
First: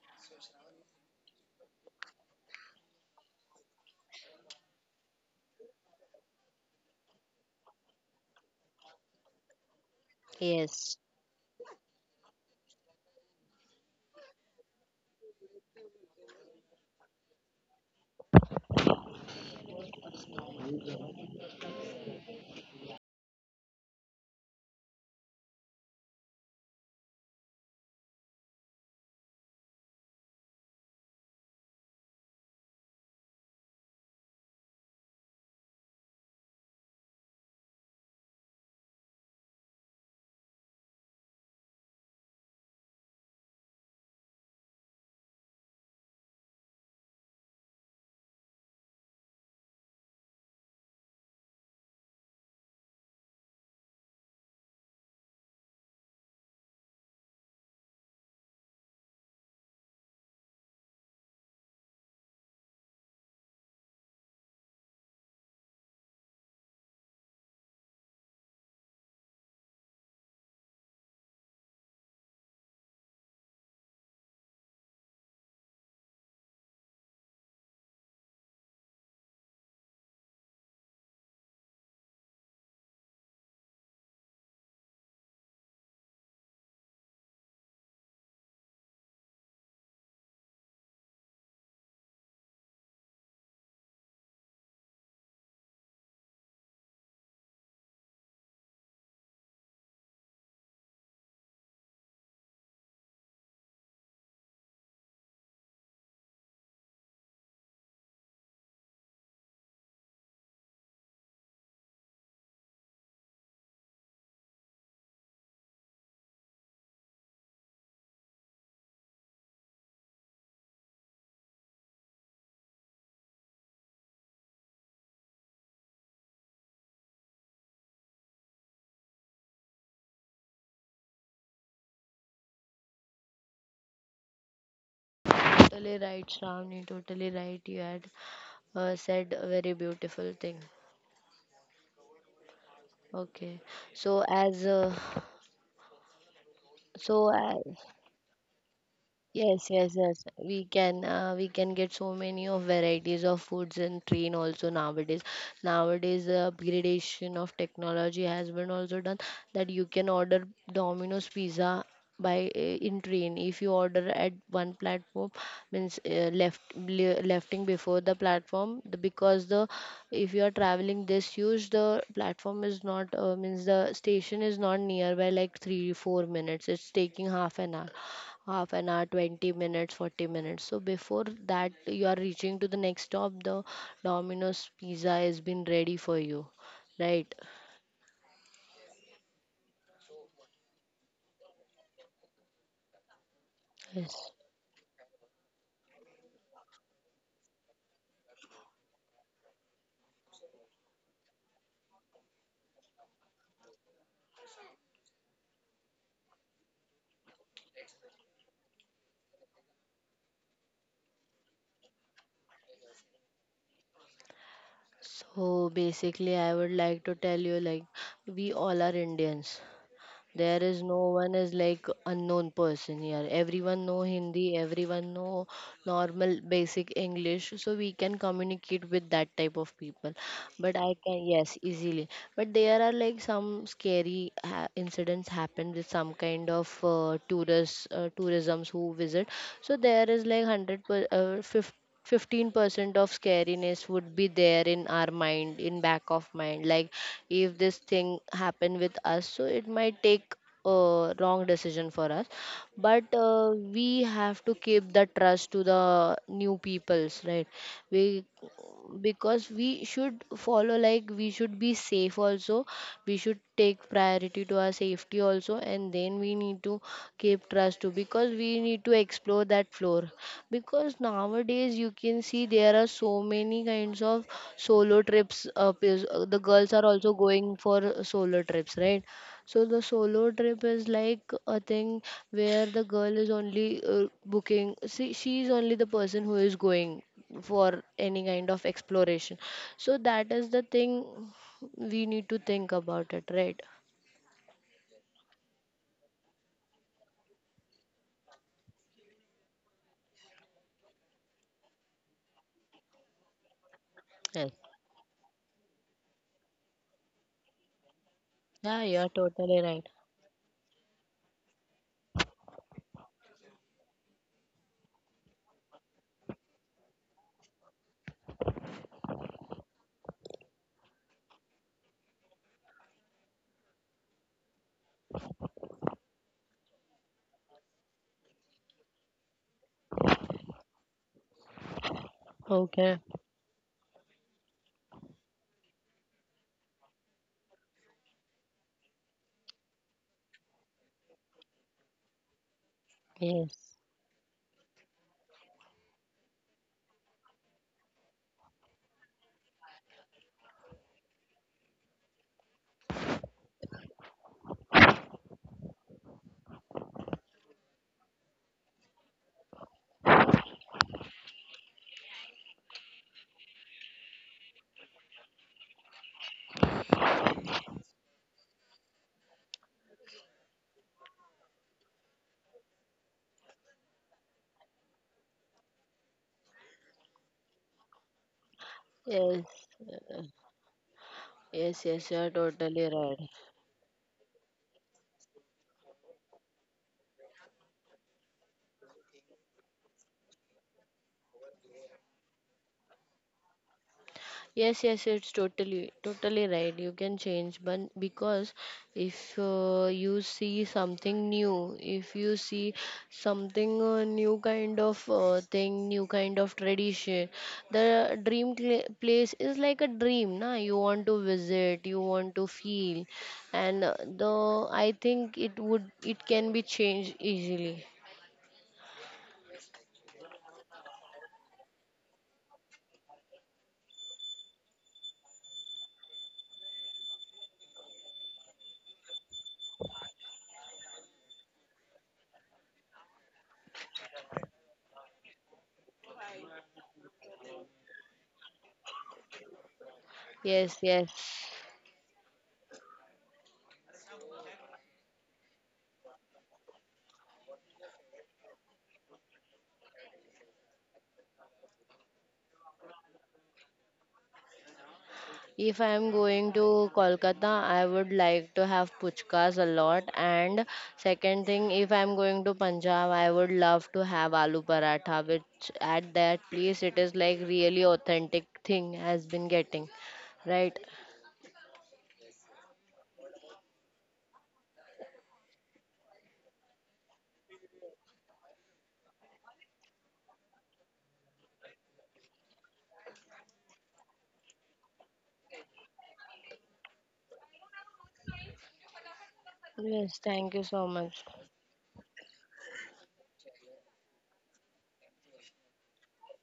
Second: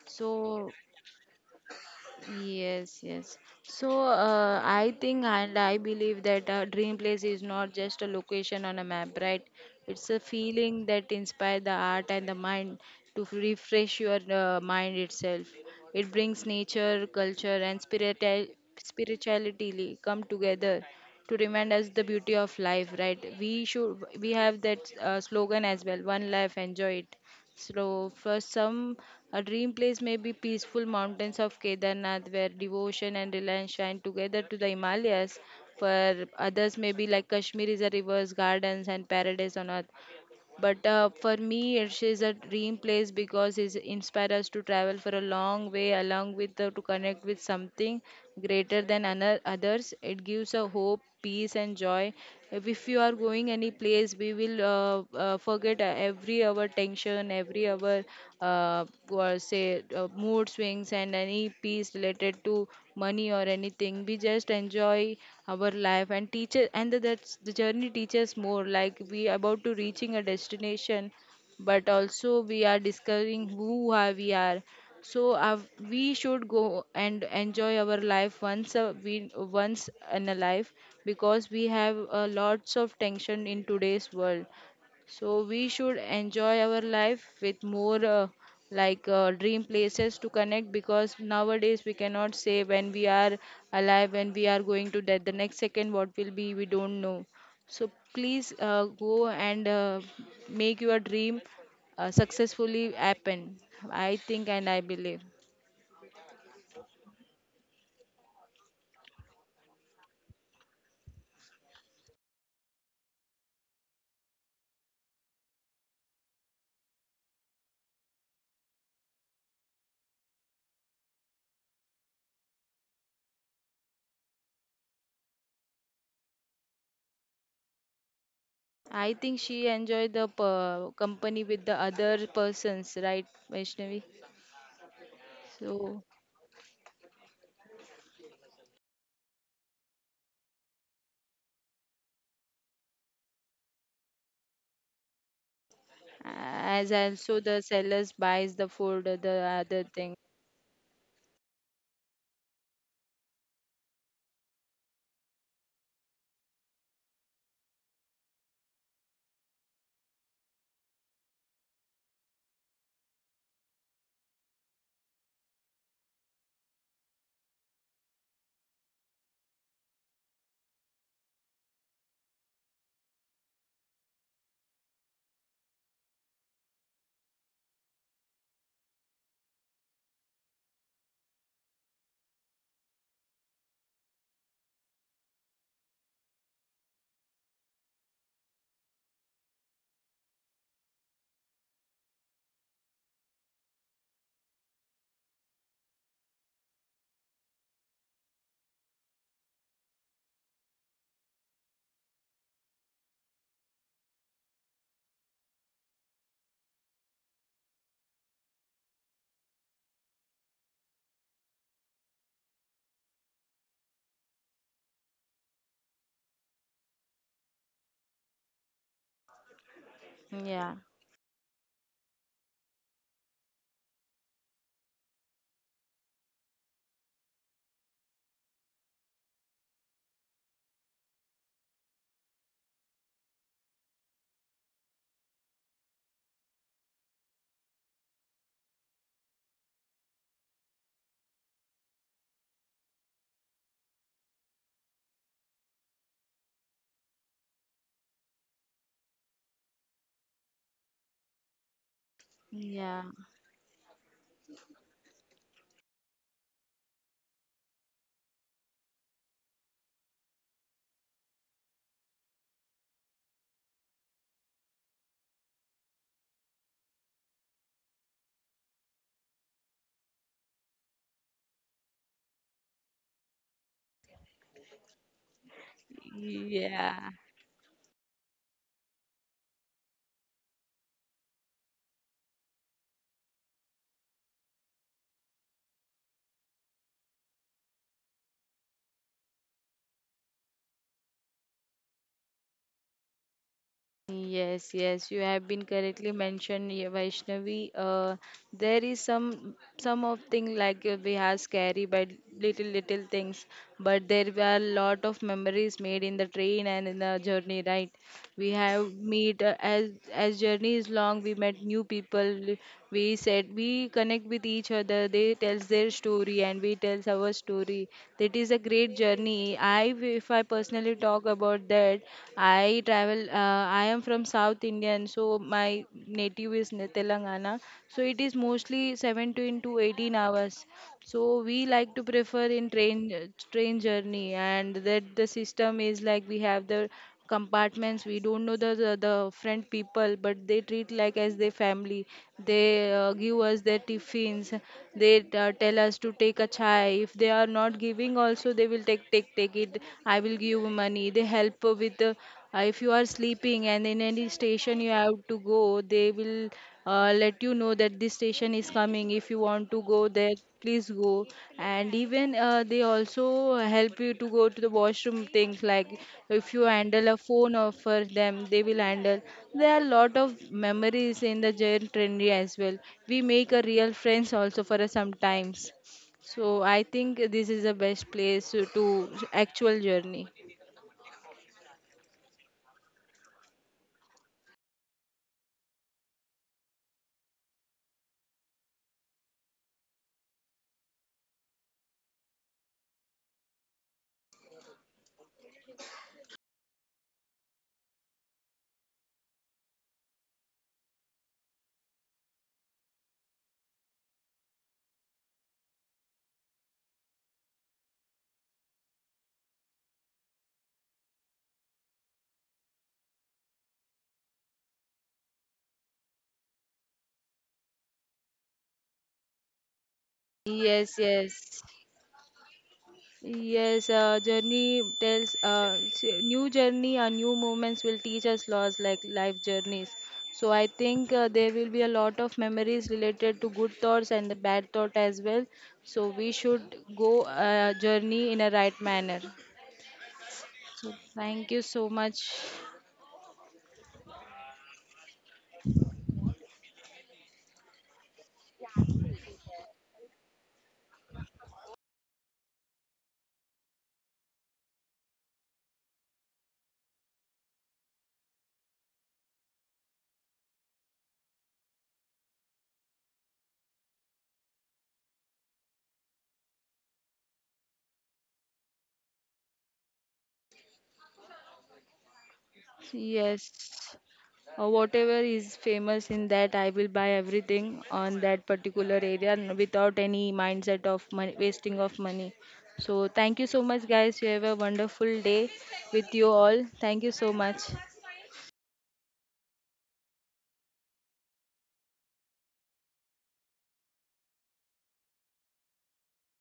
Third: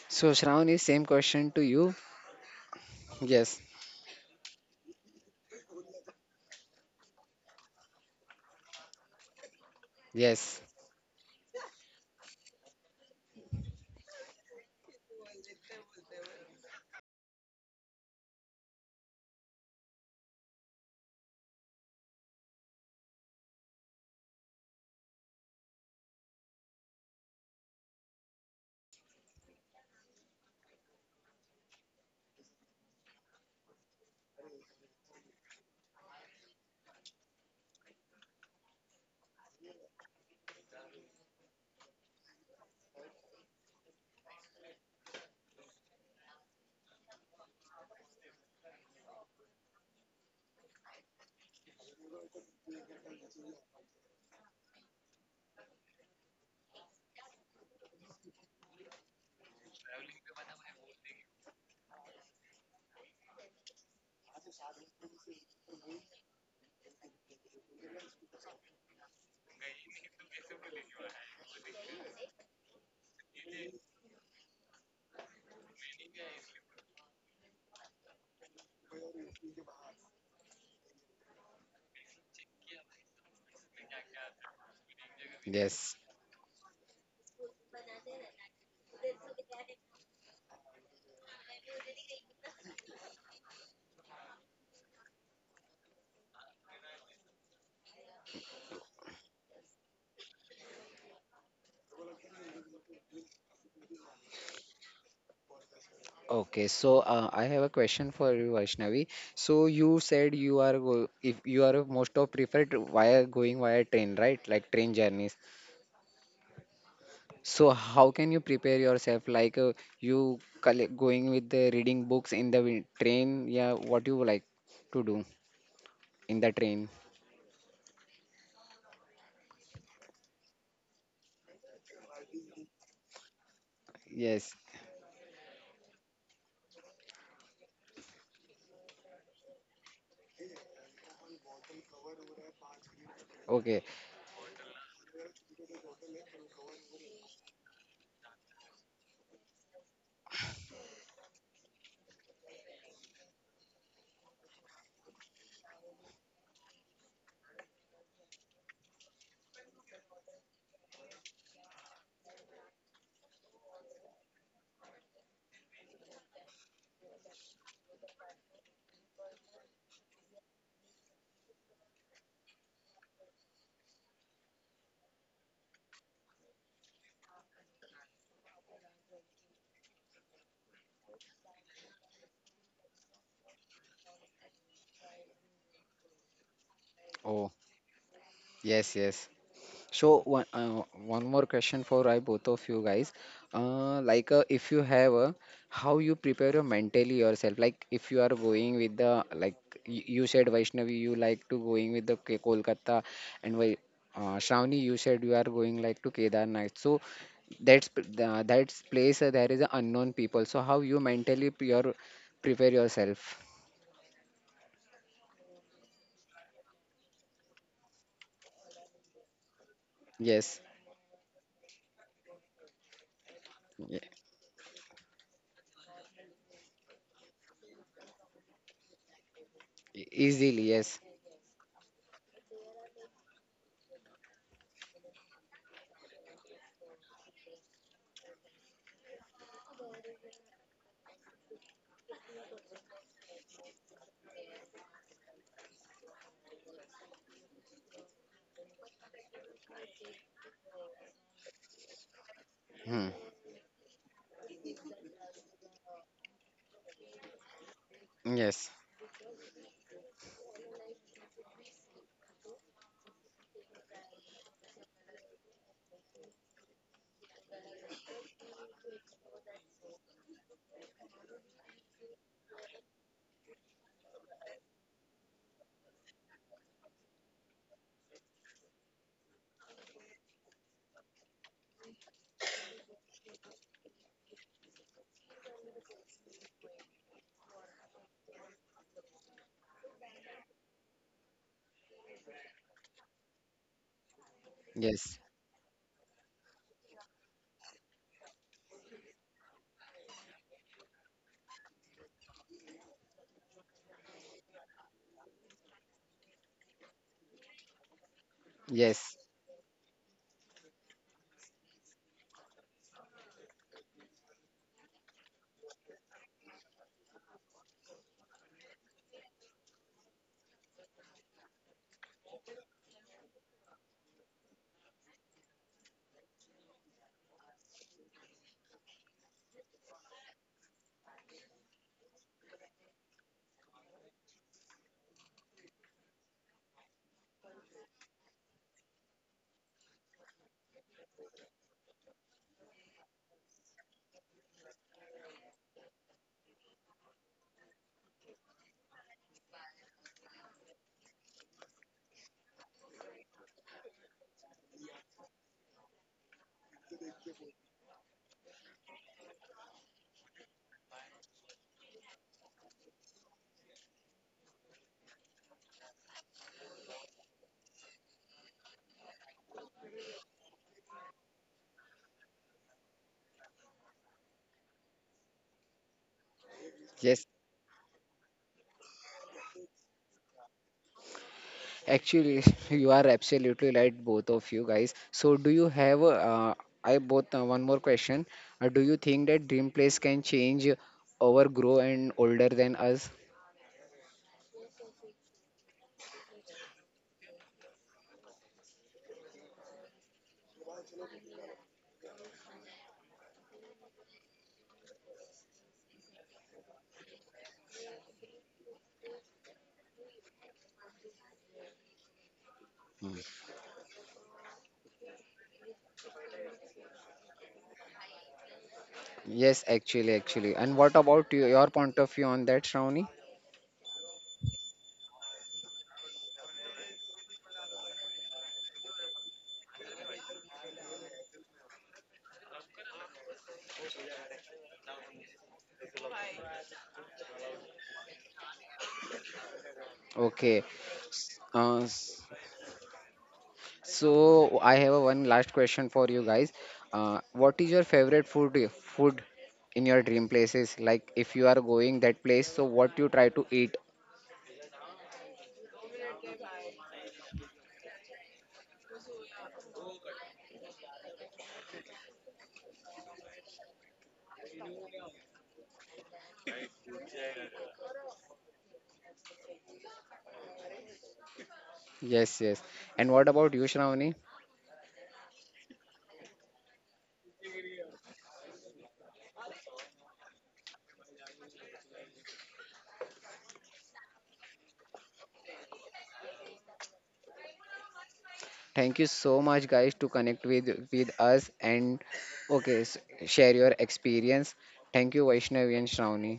Speaker 3: so
Speaker 1: So, Shravan, is same question to you.
Speaker 3: yes yes
Speaker 1: Yes.
Speaker 3: so uh, I think and I believe that a dream place is not just a location on a map, right? It's a
Speaker 1: Yes.
Speaker 3: feeling
Speaker 2: Yes.
Speaker 3: that inspires the heart and the mind to f- refresh your uh, mind itself. It brings nature, culture and spiritual spirituality come together to remind us the beauty of life, right? We should we have that uh, slogan as well, one life enjoy it. So, for some, a dream place may be peaceful mountains of Kedarnath, where devotion and reliance shine together to the Himalayas. For others, maybe like Kashmir is a rivers, gardens, and paradise on earth. But uh, for me, it is a dream place because it inspires us to travel for a long way, along with the, to connect with something greater than ano- others. It gives a hope, peace, and joy. If you are going any place, we will uh, uh, forget uh, every our tension, every our uh, what say uh, mood swings, and any peace related to money or anything. We just enjoy our life and teaches, and that's the journey teaches more like we about to reaching a destination, but also we are discovering who are we are. So uh, we should go and enjoy our life once a, we once in a life, because we have uh, lots of tension in today's world. So we
Speaker 1: Yes.
Speaker 3: should enjoy our life with more uh, like uh, dream places to connect, because nowadays we cannot say when we are alive, when we are going to death, the next second what will be, we don't know. So please uh, go and uh, make your dream uh, successfully happen. I think and I believe.
Speaker 1: Okay, so uh, I have a question for you, Vaishnavi. So you said you are go, if you are most of preferred via going via train, right? Like train journeys. So how can you prepare yourself? Like uh, you collect, going with the reading books in the win- train? Yeah, what you like to do in the train?
Speaker 3: I think she enjoyed the uh, company with the other persons, right, Vaishnavi?
Speaker 1: Yes.
Speaker 2: Totally
Speaker 3: So.
Speaker 2: right, Shravani. Totally right. You had uh, said a very beautiful thing. Okay.
Speaker 1: Okay.
Speaker 2: So as uh,
Speaker 3: As
Speaker 2: so
Speaker 3: also
Speaker 2: I,
Speaker 3: the sellers buys the food, the
Speaker 2: yes,
Speaker 3: other
Speaker 2: yes, yes.
Speaker 3: thing.
Speaker 2: We can uh, we can get so many of varieties of foods in train also nowadays. Nowadays, the upgradation of technology has been also done, that you can order Domino's pizza by uh, in train. If you order at one platform, means uh, left le- lefting before the platform, the, because the, if you are traveling this huge, the platform is not uh, means the station is not nearby like three four minutes. It's taking half an hour half an hour, twenty minutes, forty minutes, so before that you are reaching to the next stop, the Domino's pizza has been ready for you, right?
Speaker 1: Oh, yes, yes. So one uh, one more question for I both of you guys. Uh,
Speaker 2: Yes.
Speaker 1: like uh, if you have a how you prepare your mentally yourself. Like if you are going with the like y- you said Vaishnavi, you like to going with the K- Kolkata, and Vai uh, Shravani, you said you are going like to Kedarnath. So that's p- the, that's place uh, there is a unknown people. So how you mentally p- your prepare yourself?
Speaker 2: So basically I would like to tell you like we all are Indians. There
Speaker 1: Yes,
Speaker 3: Yeah,
Speaker 2: is no one is like unknown person here. Everyone know
Speaker 1: Ye-
Speaker 2: Hindi, everyone know normal basic English, so we can communicate with that type of people.
Speaker 1: e- easily.
Speaker 2: But I
Speaker 1: Yes.
Speaker 2: can, yes, easily. But there are like some scary ha- incidents happen with some kind of uh, tourists uh, tourisms who visit. So there is like hundred per uh, fifty fifteen percent of scariness would be there in our mind, in back of mind, like if this thing happen with us, so it might take a wrong decision for us. But
Speaker 3: yeah,
Speaker 1: Hmm.
Speaker 2: uh, we have to keep the trust to the new peoples, right? We,
Speaker 1: Yes.
Speaker 2: because we should follow, like we should be safe also, we should take priority to our safety also, and then we need to keep trust too, because we need to explore that floor. Because nowadays you can see there are so many kinds of solo trips, uh, pis- uh, the girls are also
Speaker 3: yeah.
Speaker 2: going for solo trips, right? So the solo trip is like a thing where the girl is only uh, booking. See, she is only the person who is going for any kind of exploration. So that is the thing we need to think about it, right?
Speaker 3: Yes, yes, you
Speaker 1: Yes.
Speaker 3: have been correctly mentioned, yeah, Vaishnavi. Uh, there is some some of thing like uh, we are scary but little little things, but there
Speaker 2: Yes.
Speaker 3: were lot of memories made in the train and in the journey, right? We
Speaker 2: Yeah,
Speaker 3: have
Speaker 2: you're
Speaker 1: Yes.
Speaker 3: meet uh,
Speaker 2: totally right.
Speaker 3: as as journey is long, we met new people. We said we connect with each other. They tells their story and we tells our story. That is a great journey. I, if I personally talk talk about that, I travel. Uh, I am from South Indian, so my native is Ne- Telangana. So it is mostly seventeen to eighteen hours. So we like to prefer in
Speaker 2: Okay.
Speaker 3: train train journey, and that the system is like we have the compartments. We don't know the the, the friend people, but they treat like as their family. They uh, give us
Speaker 2: Yes.
Speaker 3: their tiffins. They uh, tell us to take a chai. If they are not giving also they will take take take it. I will give you money. They help with the, uh, if you are sleeping and in any station you have to go, they will uh, let you know that this station is coming. If you want to go there, please go. And even uh, they also help you to go to the washroom things like if you handle a phone offer them, they will handle. There are a lot of memories in the jail trendy as well. We make a real friends also for a sometimes. So I think this
Speaker 1: Yes.
Speaker 3: is the best place to to
Speaker 2: Yes.
Speaker 3: actual journey.
Speaker 2: Yes, yes, you're
Speaker 1: Actually,
Speaker 2: totally
Speaker 1: you
Speaker 2: right.
Speaker 1: are absolutely right, both of you guys. So, do you have uh, I both uh, one more question? Uh, do you think that dream place can change over grow and older than us?
Speaker 2: Yes, yes, it's totally, totally right. You can change, but because if uh, you see something new, if you see something uh, new kind of uh, thing, new kind of tradition, the dream cla place is like a dream, na? You want to visit, you want to feel,
Speaker 1: Mm.
Speaker 2: and uh, the I think it would, it can be changed easily.
Speaker 1: Yes, actually, actually. And
Speaker 3: yes
Speaker 1: what
Speaker 3: yes
Speaker 1: about you, your point of view on that, Shravani?
Speaker 3: Yes, uh, journey tells uh, s- new journey or new moments will teach us laws like life journeys. So I think uh, there will be a lot of memories related to good thoughts and the bad thought as well. So we should go uh, journey in a right manner.
Speaker 1: Okay.
Speaker 2: Yes,
Speaker 3: So
Speaker 2: yes.
Speaker 3: thank you
Speaker 1: Uh,
Speaker 3: so much.
Speaker 1: s- so I have a one last question for you guys. Uh, what is your favorite food food in your dream places? Like if you are going that place, so what you try to eat?
Speaker 2: If I'm going to Kolkata, I would like to have puchkas a lot. And second thing, if I'm going to Punjab, I would love to have aloo paratha, which at that place it is like really authentic thing has been getting. Right?
Speaker 1: Yes, yes. And what about you,
Speaker 3: Yes.
Speaker 1: Shravani?
Speaker 3: Uh, whatever is famous in that, I will buy everything on that particular area n- without any mindset of money, wasting of money. So thank you so much, guys. You have a wonderful day with you all. Thank you so much.
Speaker 1: Thank you so much, guys, to
Speaker 2: Yes,
Speaker 1: connect
Speaker 2: thank you
Speaker 1: with
Speaker 2: so
Speaker 1: with
Speaker 2: much.
Speaker 1: us and okay, s- share your experience. Thank you, Vaishnavi and Shravani.